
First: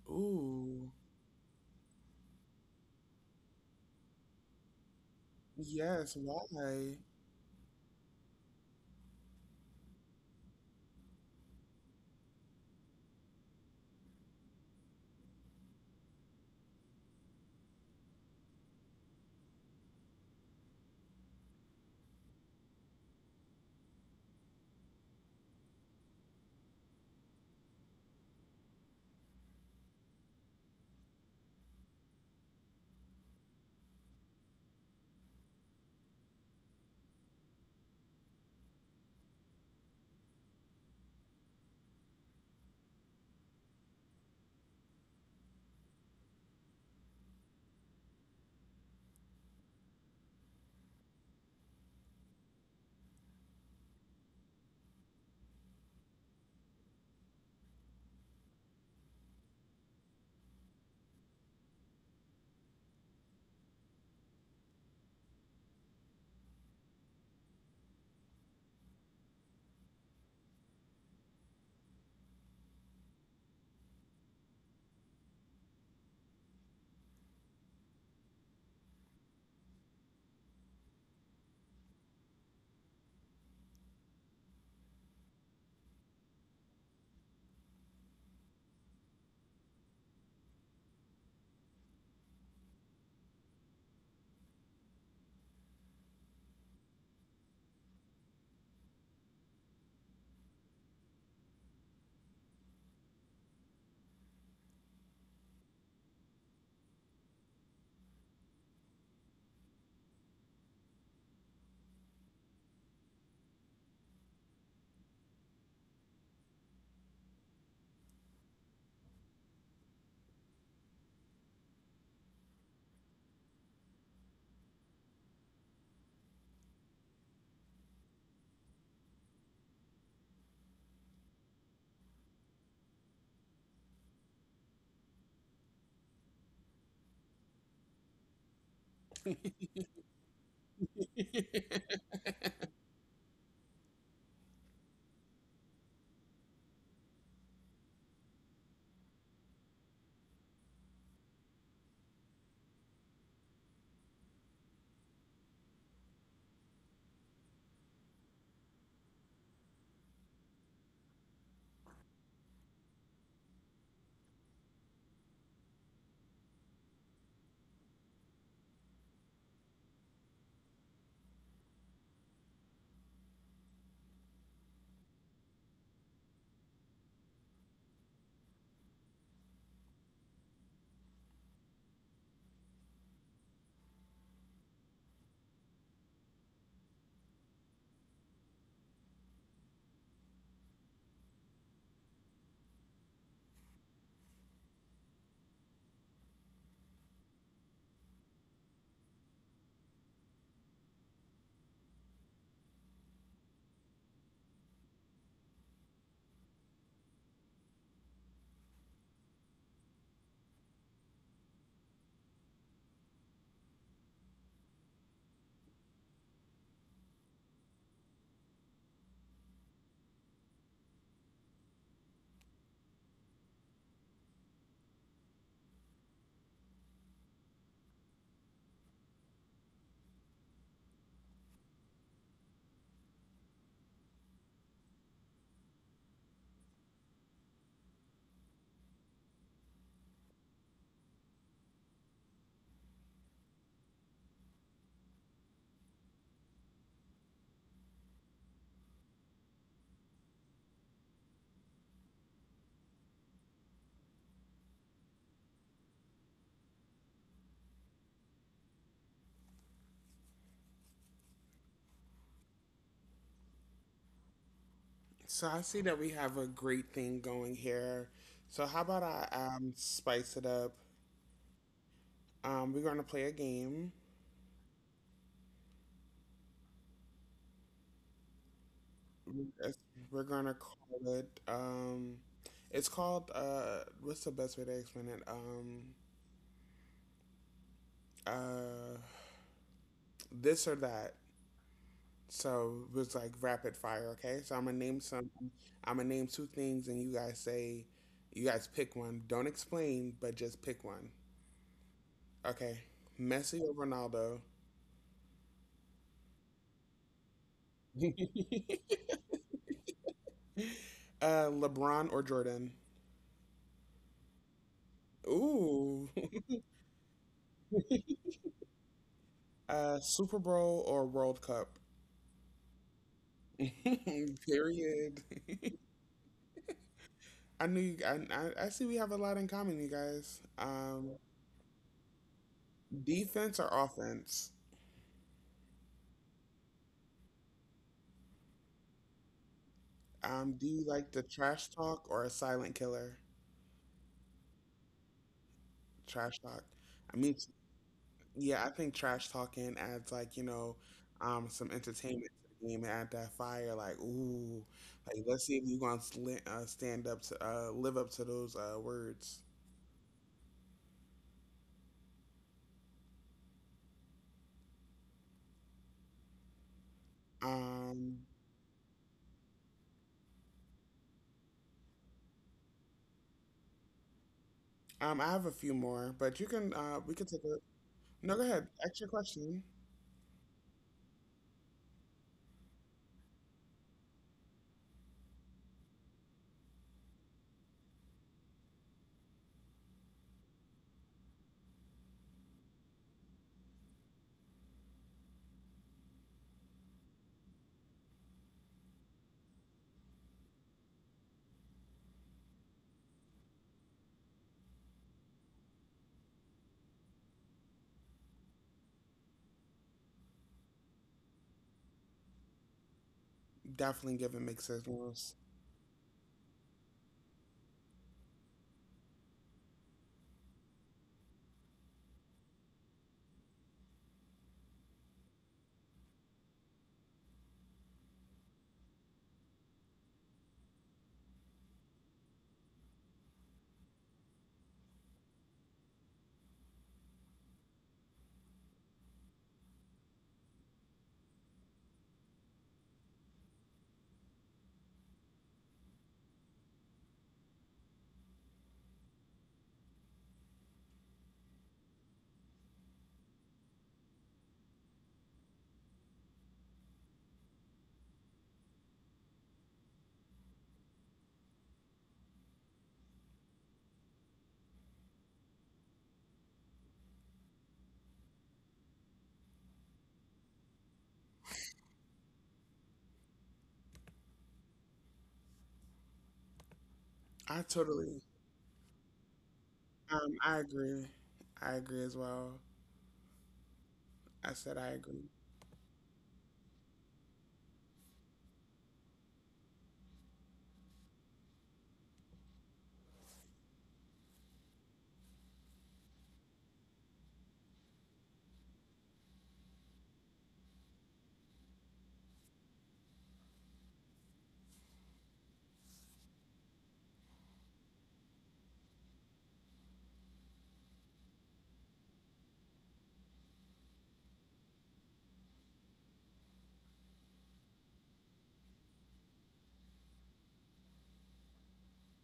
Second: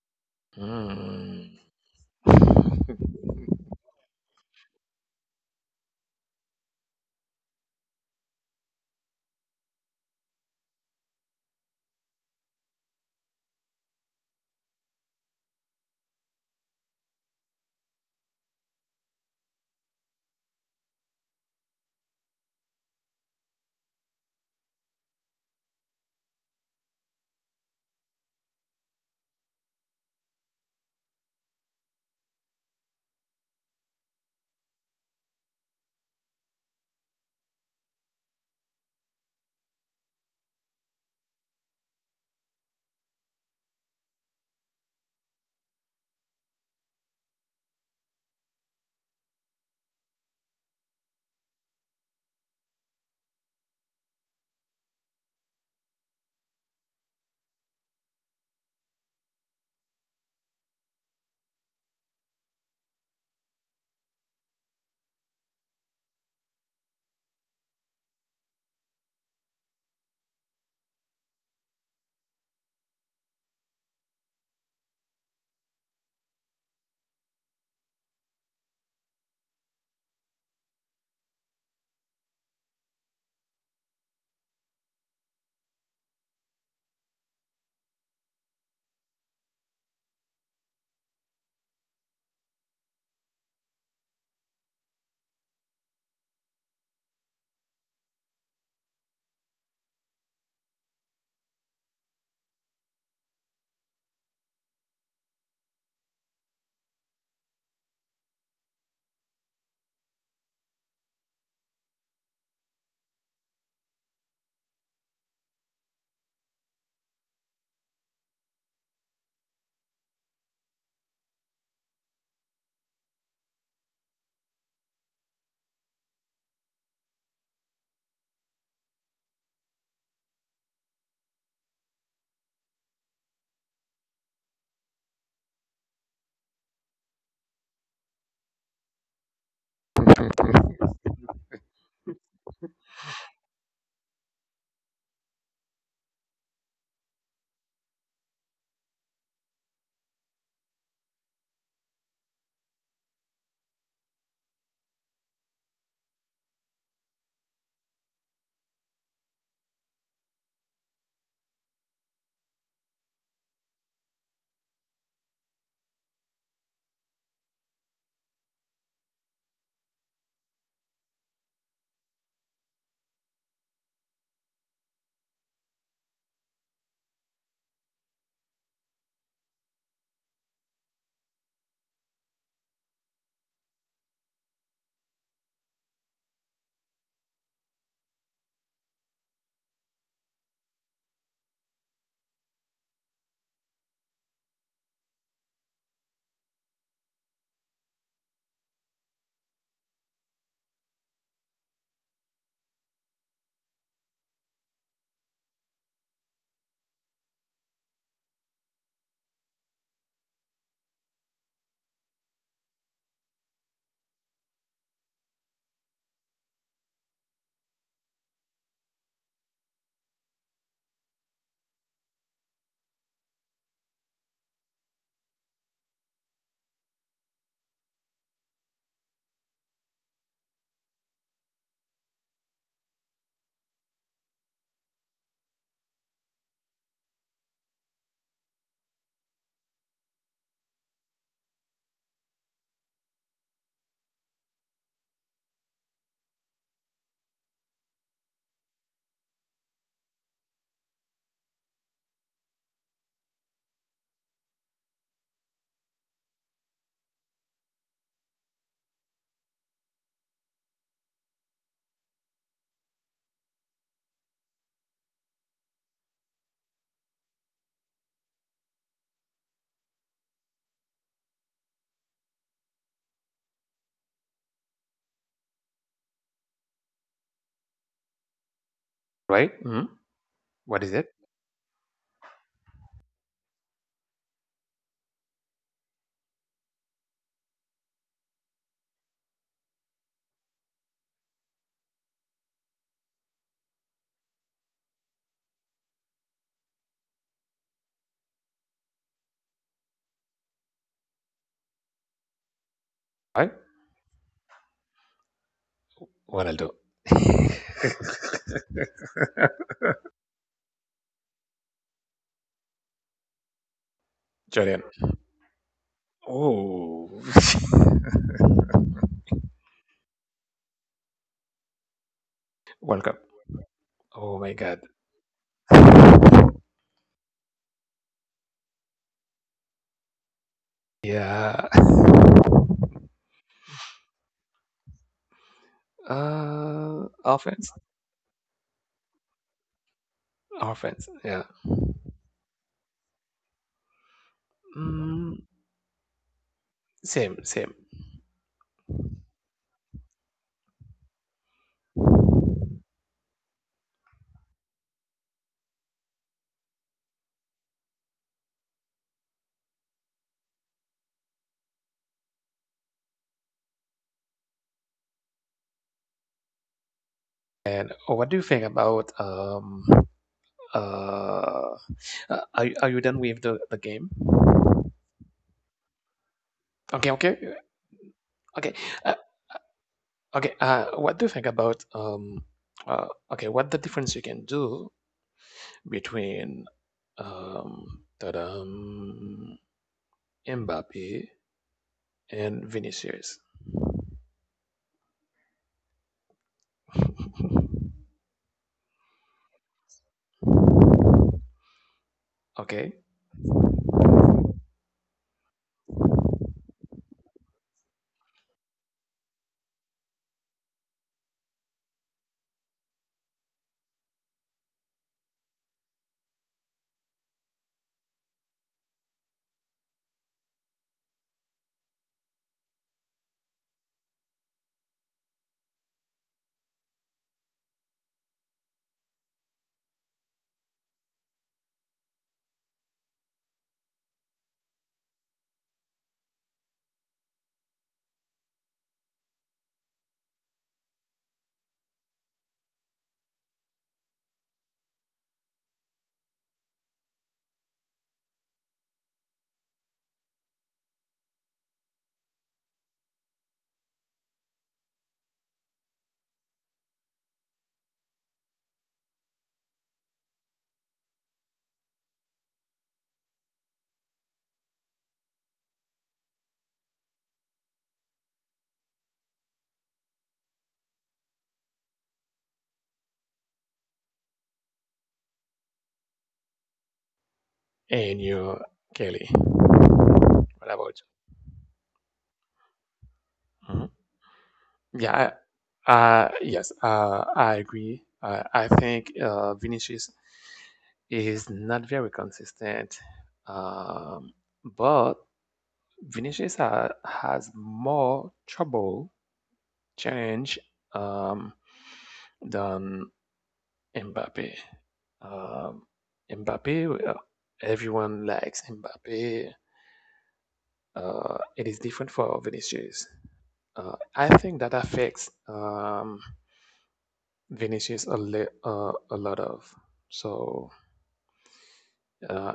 S1: Ooh,
S2: Mm.
S1: yes, why? So I see that we have a great thing going here. So how about I spice it up. We're gonna play a game.
S2: Right?
S1: It's-
S2: Mm.
S1: We're gonna
S2: What is
S1: call
S2: it?
S1: it. It's called. What's the best way to explain it? Uh, this or that. So it was like rapid fire. Okay. So I'm gonna name some. I'm gonna name two things, and you guys pick one. Don't explain, but just pick one. Okay.
S2: Right?
S1: Messi or Ronaldo?
S2: Ronaldo,
S1: LeBron or Jordan?
S2: Julian.
S1: Ooh.
S2: Oh,
S1: Super Bowl or World Cup?
S2: World Cup. Oh my God.
S1: Period. I knew you. I see we have a lot in common, you guys.
S2: Yeah.
S1: Defense or offense?
S2: Offense.
S1: Do
S2: Our
S1: you
S2: friends,
S1: like the
S2: yeah.
S1: trash talk or a silent killer?
S2: Mm,
S1: Trash talk. I mean,
S2: same, same.
S1: yeah, I think trash talking adds like you know, some entertainment to the game and add that fire. Like, ooh, like let's see if you gonna stand up to live up to those words.
S2: And oh,
S1: Um,
S2: what do you think about uh are you done with the game?
S1: I have a few more, but you can
S2: Okay,
S1: we can
S2: okay,
S1: take a no. Go
S2: okay,
S1: ahead.
S2: uh,
S1: Ask your question.
S2: okay. What do you think about um? Okay, what the difference you can do between tadam, Mbappe and Vinicius? Okay,
S1: Definitely giving mixed signals. I
S2: and
S1: totally,
S2: you, Kelly. What
S1: I
S2: about you?
S1: agree. I agree as well.
S2: Hmm?
S1: I said I
S2: Yeah,
S1: agree.
S2: yes, I agree. I think Vinicius is not very consistent, um, but Vinicius ha has more trouble, challenge, um, than Mbappe. Um, Mbappe, everyone likes Mbappe. It is different for Vinicius. I think that affects Vinicius a lot of. So uh,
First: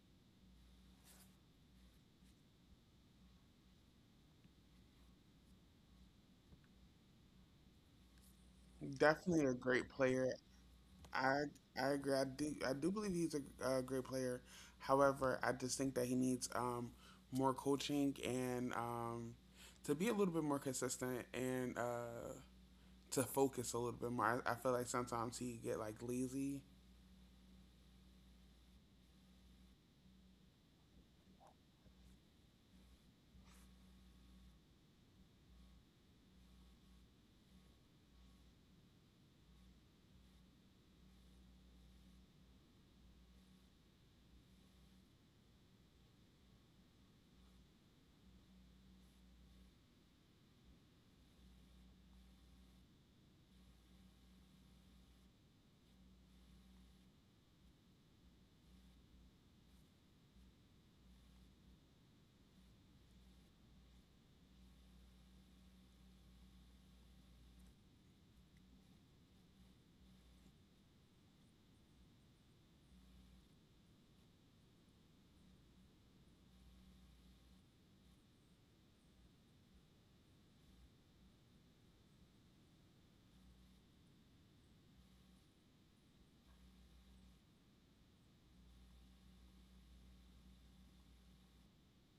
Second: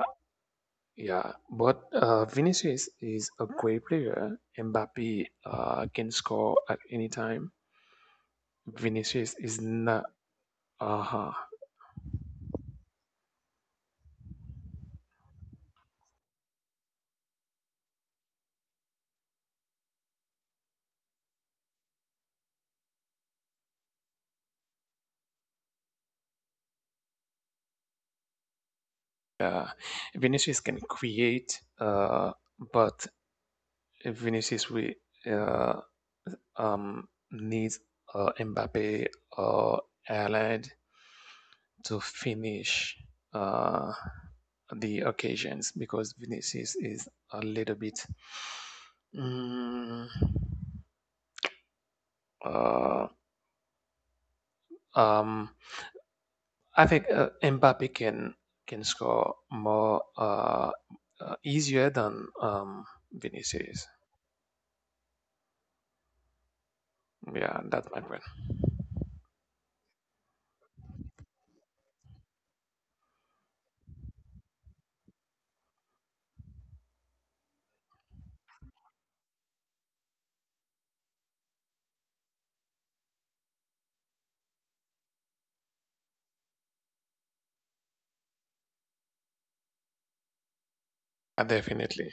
S2: yeah, but Vinicius is a great player. Mbappe can score at any time. Vinicius
S1: Definitely a
S2: is
S1: great
S2: not.
S1: player.
S2: Uh-huh.
S1: I I agree. I do believe he's a great player. However, I just think that he needs more coaching and to be a little bit more consistent and to focus a little bit more. I feel like sometimes he get like lazy.
S2: Vinicius can create, but Vinicius we uh, needs Mbappe or Ireland to finish uh, the occasions because Vinicius is a little bit. Mm, uh, um, I think Mbappe can score more easier than Vinicius. Yeah, that's my point. Definitely.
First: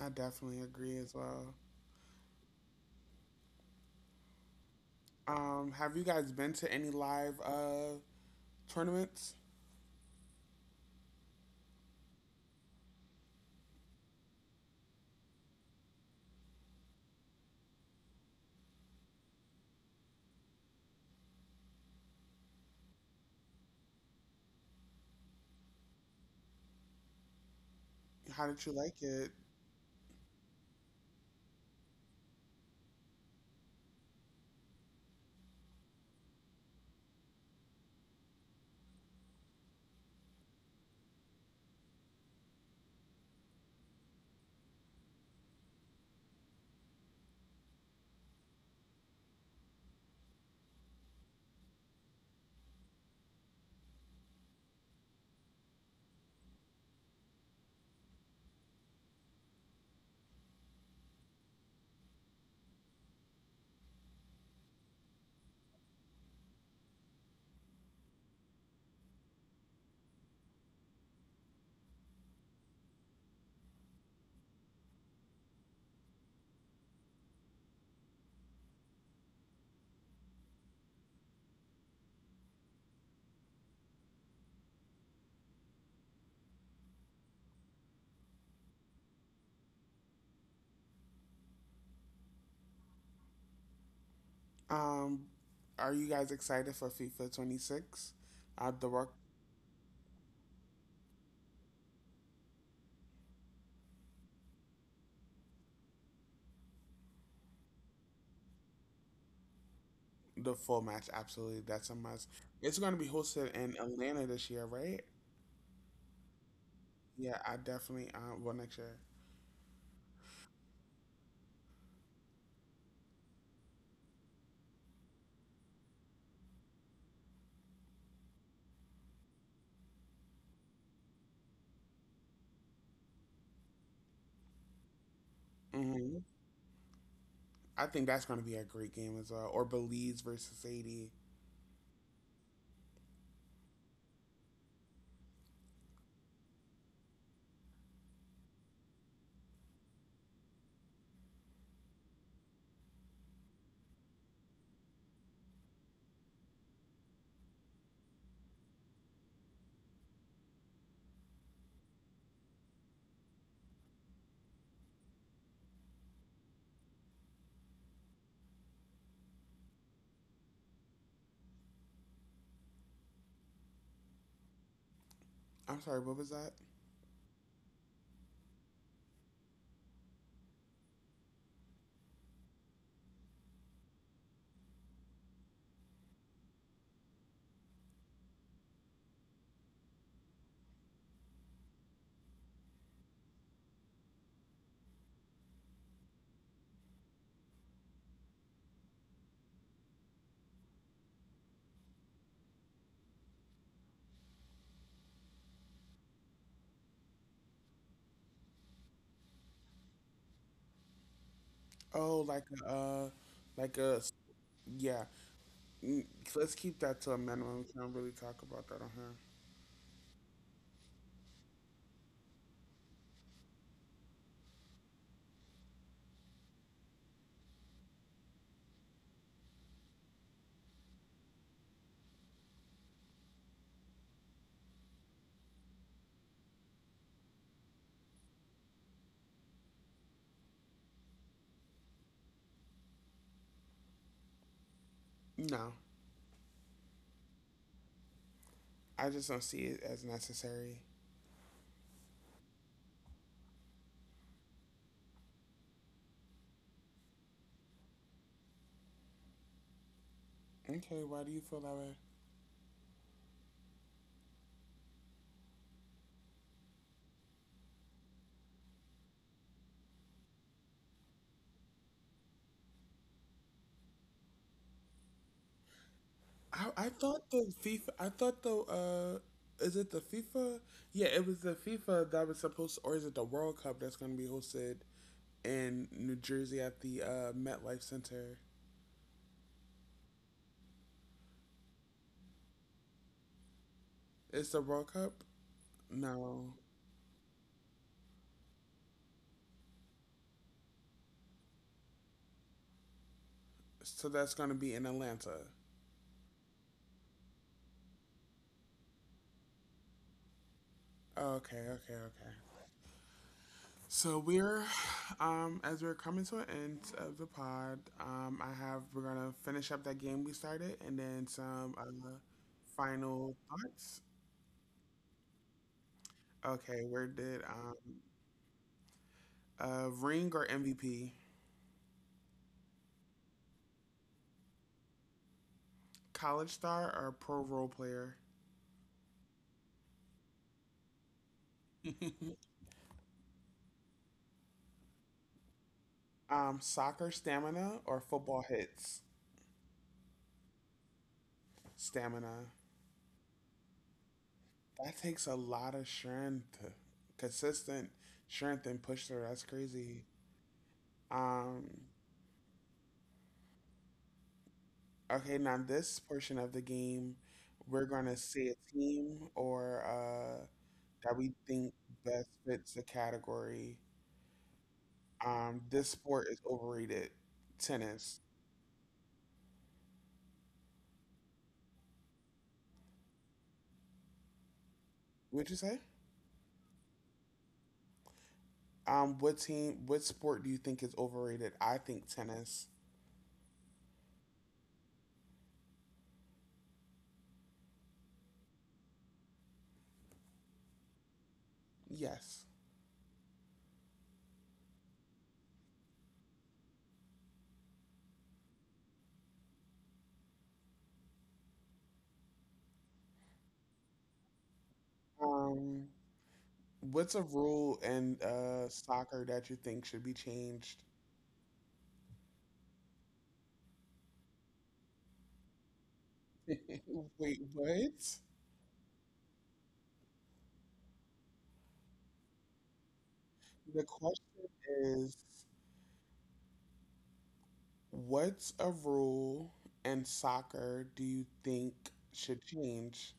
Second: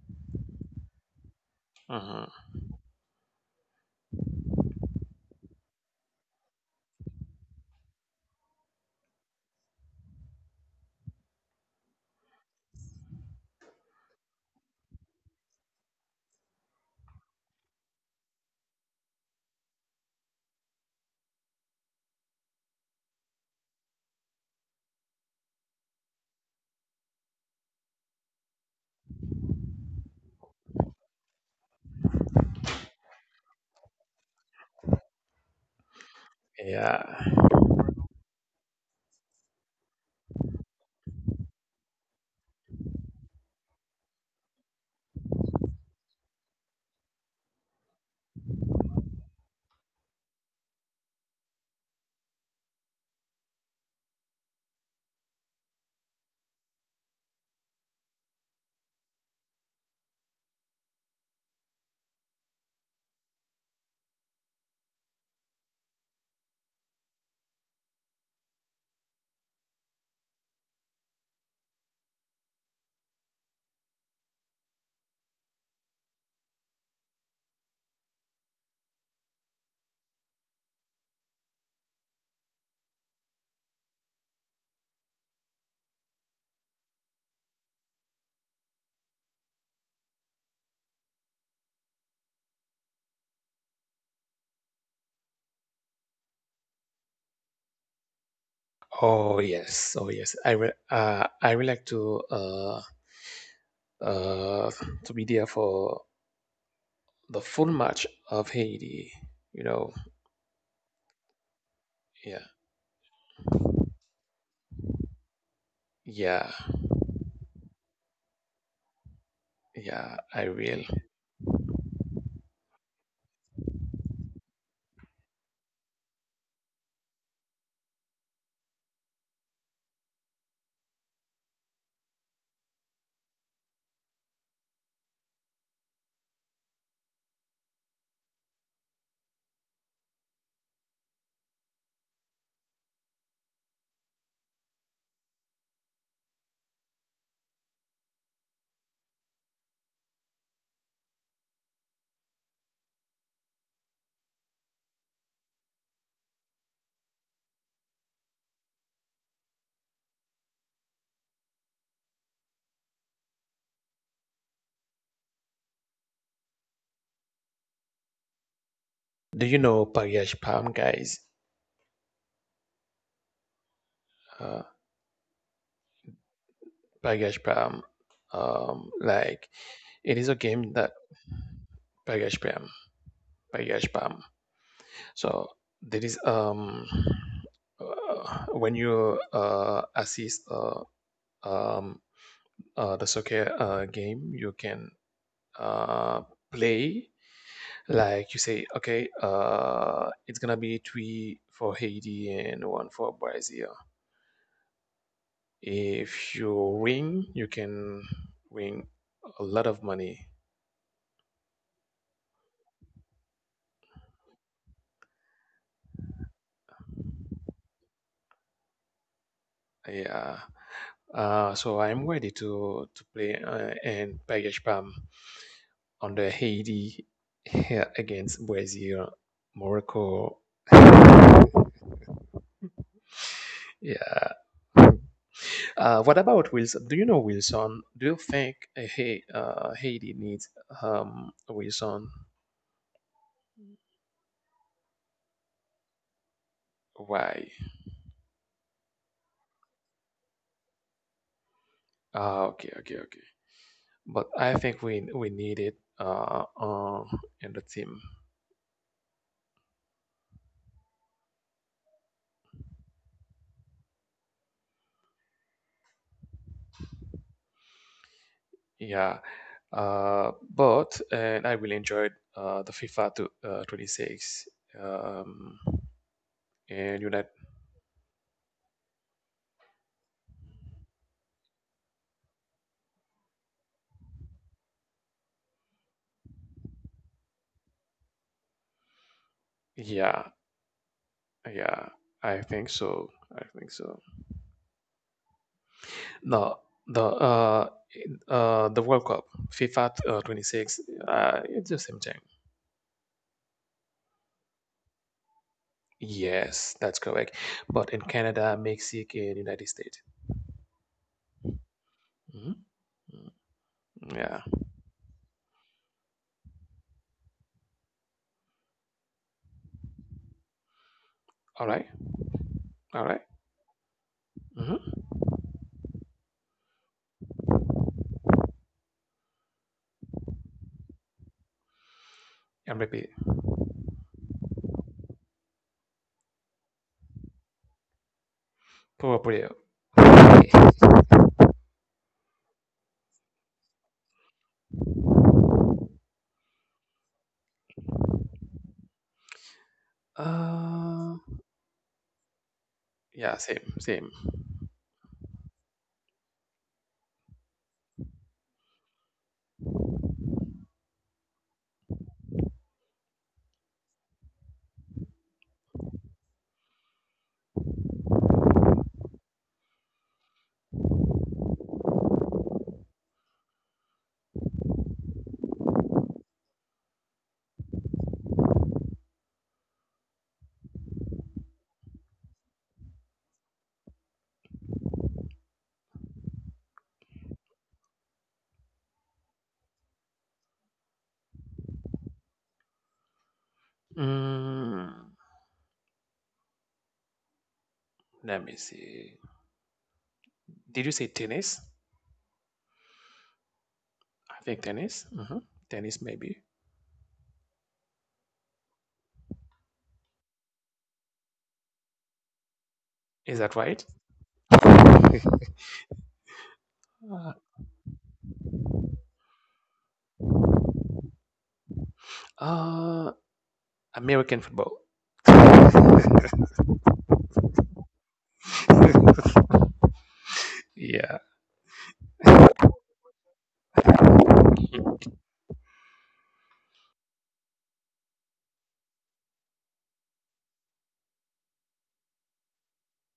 S1: I definitely agree as well.
S2: Hmm
S1: Have you guys been to any live tournaments? How did you like it?
S2: Yeah.
S1: Um, are you guys excited for FIFA 26? Uh, the work,
S2: Oh yes. Oh yes. I will. I would like uh, to be there for the full match of Haiti. You know.
S1: the full match, absolutely. That's a must.
S2: Yeah.
S1: It's going to be hosted in Atlanta this year, right?
S2: Yeah.
S1: Yeah, I definitely. Well, next year.
S2: Yeah. I will.
S1: Hmm. I think that's going to be a great game as well. Or Belize versus Haiti.
S2: Do you know Pagash Palm, guys? Uh,
S1: I'm sorry, what was that?
S2: Pagash Palm. Like it is a game that Pagash Palm. Pagash Palm. So there is When you assist um, the soccer game you can uh, play. Like you say, okay, it's gonna be three for Haiti and one for Brazil. If you win, you can win a lot of money.
S1: Oh, like a, uh, like a, yeah. Mm, Let's keep that to a minimum. We can't really talk about that on here.
S2: Yeah. So I'm ready to play and package Pam on the Haiti here against Brazil, Morocco. Yeah. What about Wilson? Do you know Wilson? Do you think Haiti needs Wilson?
S1: No,
S2: Why?
S1: I just don't see it as necessary.
S2: Okay, okay, okay. But I think we need it in the team.
S1: Okay, why do you feel that way?
S2: Yeah. But and I really enjoyed the FIFA to, 26. Um,
S1: I
S2: and you that
S1: thought the FIFA. I thought the is it the FIFA? Yeah, it was the FIFA that was supposed, or is it the World Cup that's going to be hosted in New Jersey at the MetLife Center?
S2: Yeah, yeah, I think so, I think so.
S1: Is the World Cup?
S2: No
S1: No,
S2: the The World Cup, FIFA 26, it's the same thing.
S1: so that's going to be in Atlanta.
S2: Yes, that's correct. But in Canada, Mexico, and United States.
S1: Oh, okay, okay, okay.
S2: Mhm. Mm.
S1: So
S2: Yeah.
S1: as we're coming to an end of the pod, I have we're gonna finish up that game we started, and then
S2: All
S1: some
S2: right. All right.
S1: final thoughts.
S2: Mm-hmm.
S1: Okay, where did ring or MVP?
S2: I'm repeat.
S1: College star or pro role player?
S2: Proprio.
S1: Soccer stamina or football hits?
S2: Uh,
S1: Stamina.
S2: yeah, same, same.
S1: That takes a lot of strength. Consistent strength and push through. That's crazy. Um, okay, now this portion of the game, we're gonna say a team or that we think best fits the category. This sport is overrated. Tennis. Would you say? What sport do you think is overrated? I think tennis.
S2: Mm, let me see. Did you say tennis?
S1: Yes.
S2: I think tennis. Hmm. Tennis, maybe. Is that right?
S1: Um, what's a
S2: Uh,
S1: rule in soccer that you think should be changed?
S2: uh, American football.
S1: Wait, what?
S2: Yeah.
S1: The question is, what's a rule in soccer do you think should change?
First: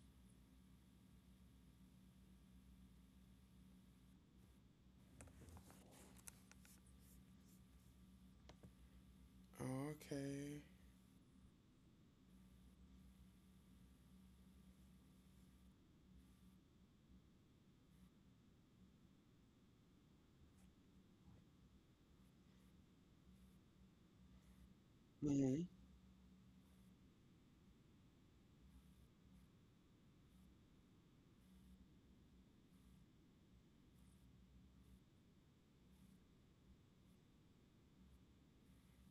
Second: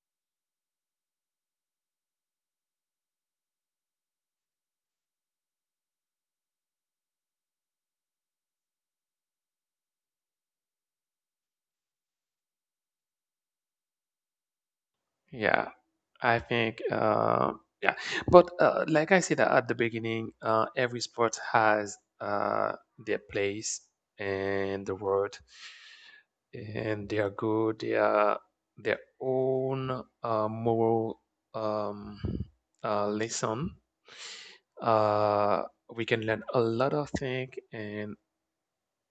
S1: Okay.
S2: Yeah, I think, yeah. But like I said at the beginning, every sport has their place in the world,
S1: Hmm.
S2: and they are good. They are their own moral um, lesson. Uh, we can learn a lot of things and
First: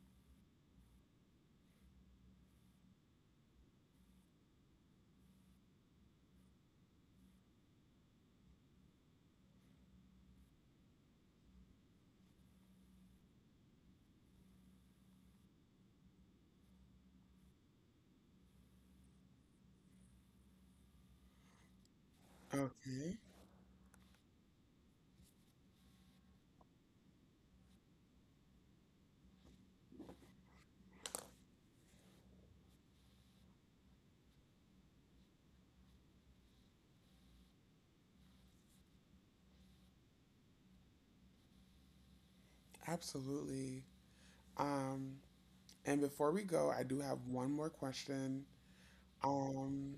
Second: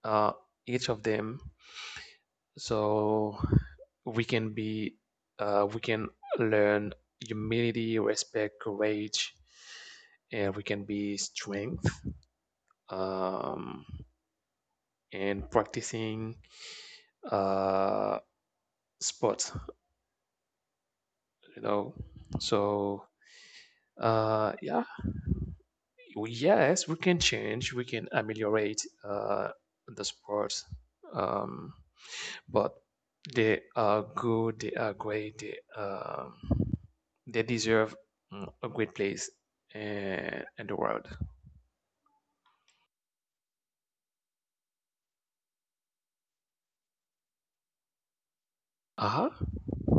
S2: uh, each of them, so we can be we can learn humility, respect, courage, and we can be strength, um, and practicing uh, sports, you know. So
S1: Okay.
S2: yeah. Well, yes, we can change, we can ameliorate the sports, um, but they are good, they are great, they deserve a great place in the world.
S1: Absolutely. Um, and before we go, I do have one more question.
S2: Uh-huh.
S1: Um,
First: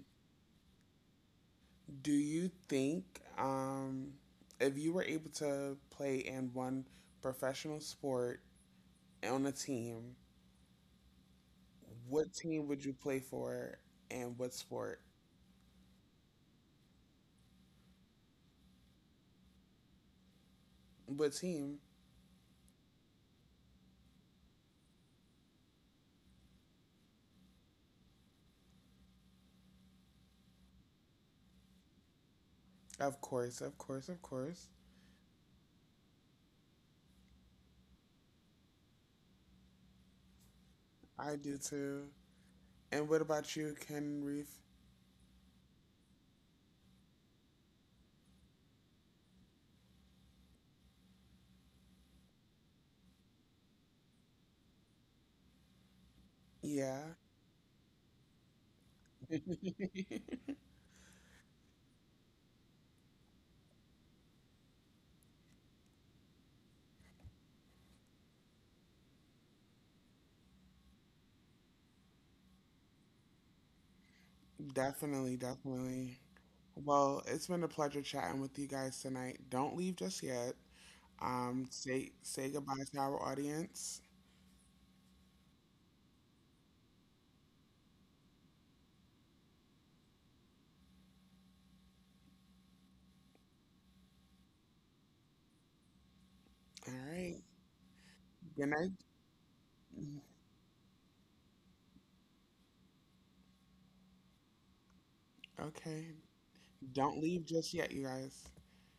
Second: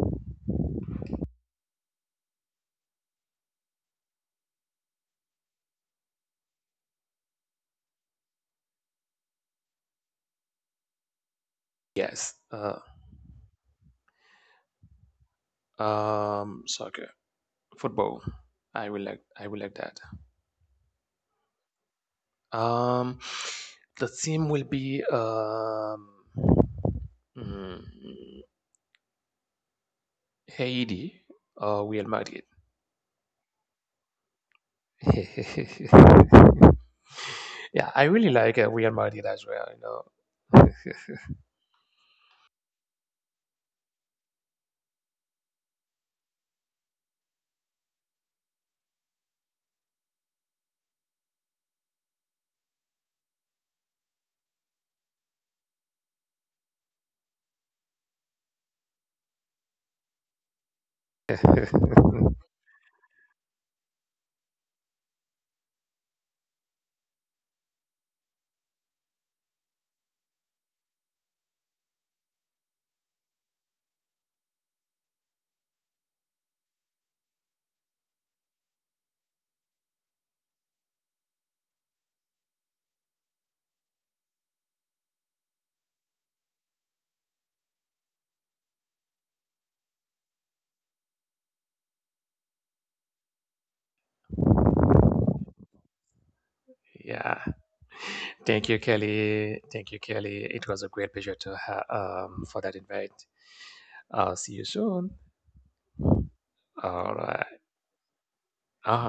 S1: Do you think um, if you were able to play in one professional sport on a team,
S2: Yes,
S1: what team would you play for and what sport?
S2: soccer, football. I will like that.
S1: What team?
S2: Um, the team will be mm, Haiti or Real Madrid.
S1: Of course, of course, of course.
S2: Yeah, I really like We Are as well, you
S1: I do too. And what about you, Ken Reef? Yeah,
S2: know.
S1: definitely, definitely. Well, it's been a pleasure chatting with you guys tonight. Don't leave just yet. Say goodbye to our audience. All
S2: Yeah,
S1: right. Good
S2: thank you,
S1: night.
S2: Kelly. Thank you, Kelly. It was a great pleasure to have for that invite. I'll see you soon.
S1: Okay.
S2: All
S1: Don't leave
S2: right.
S1: just yet, you guys.
S2: All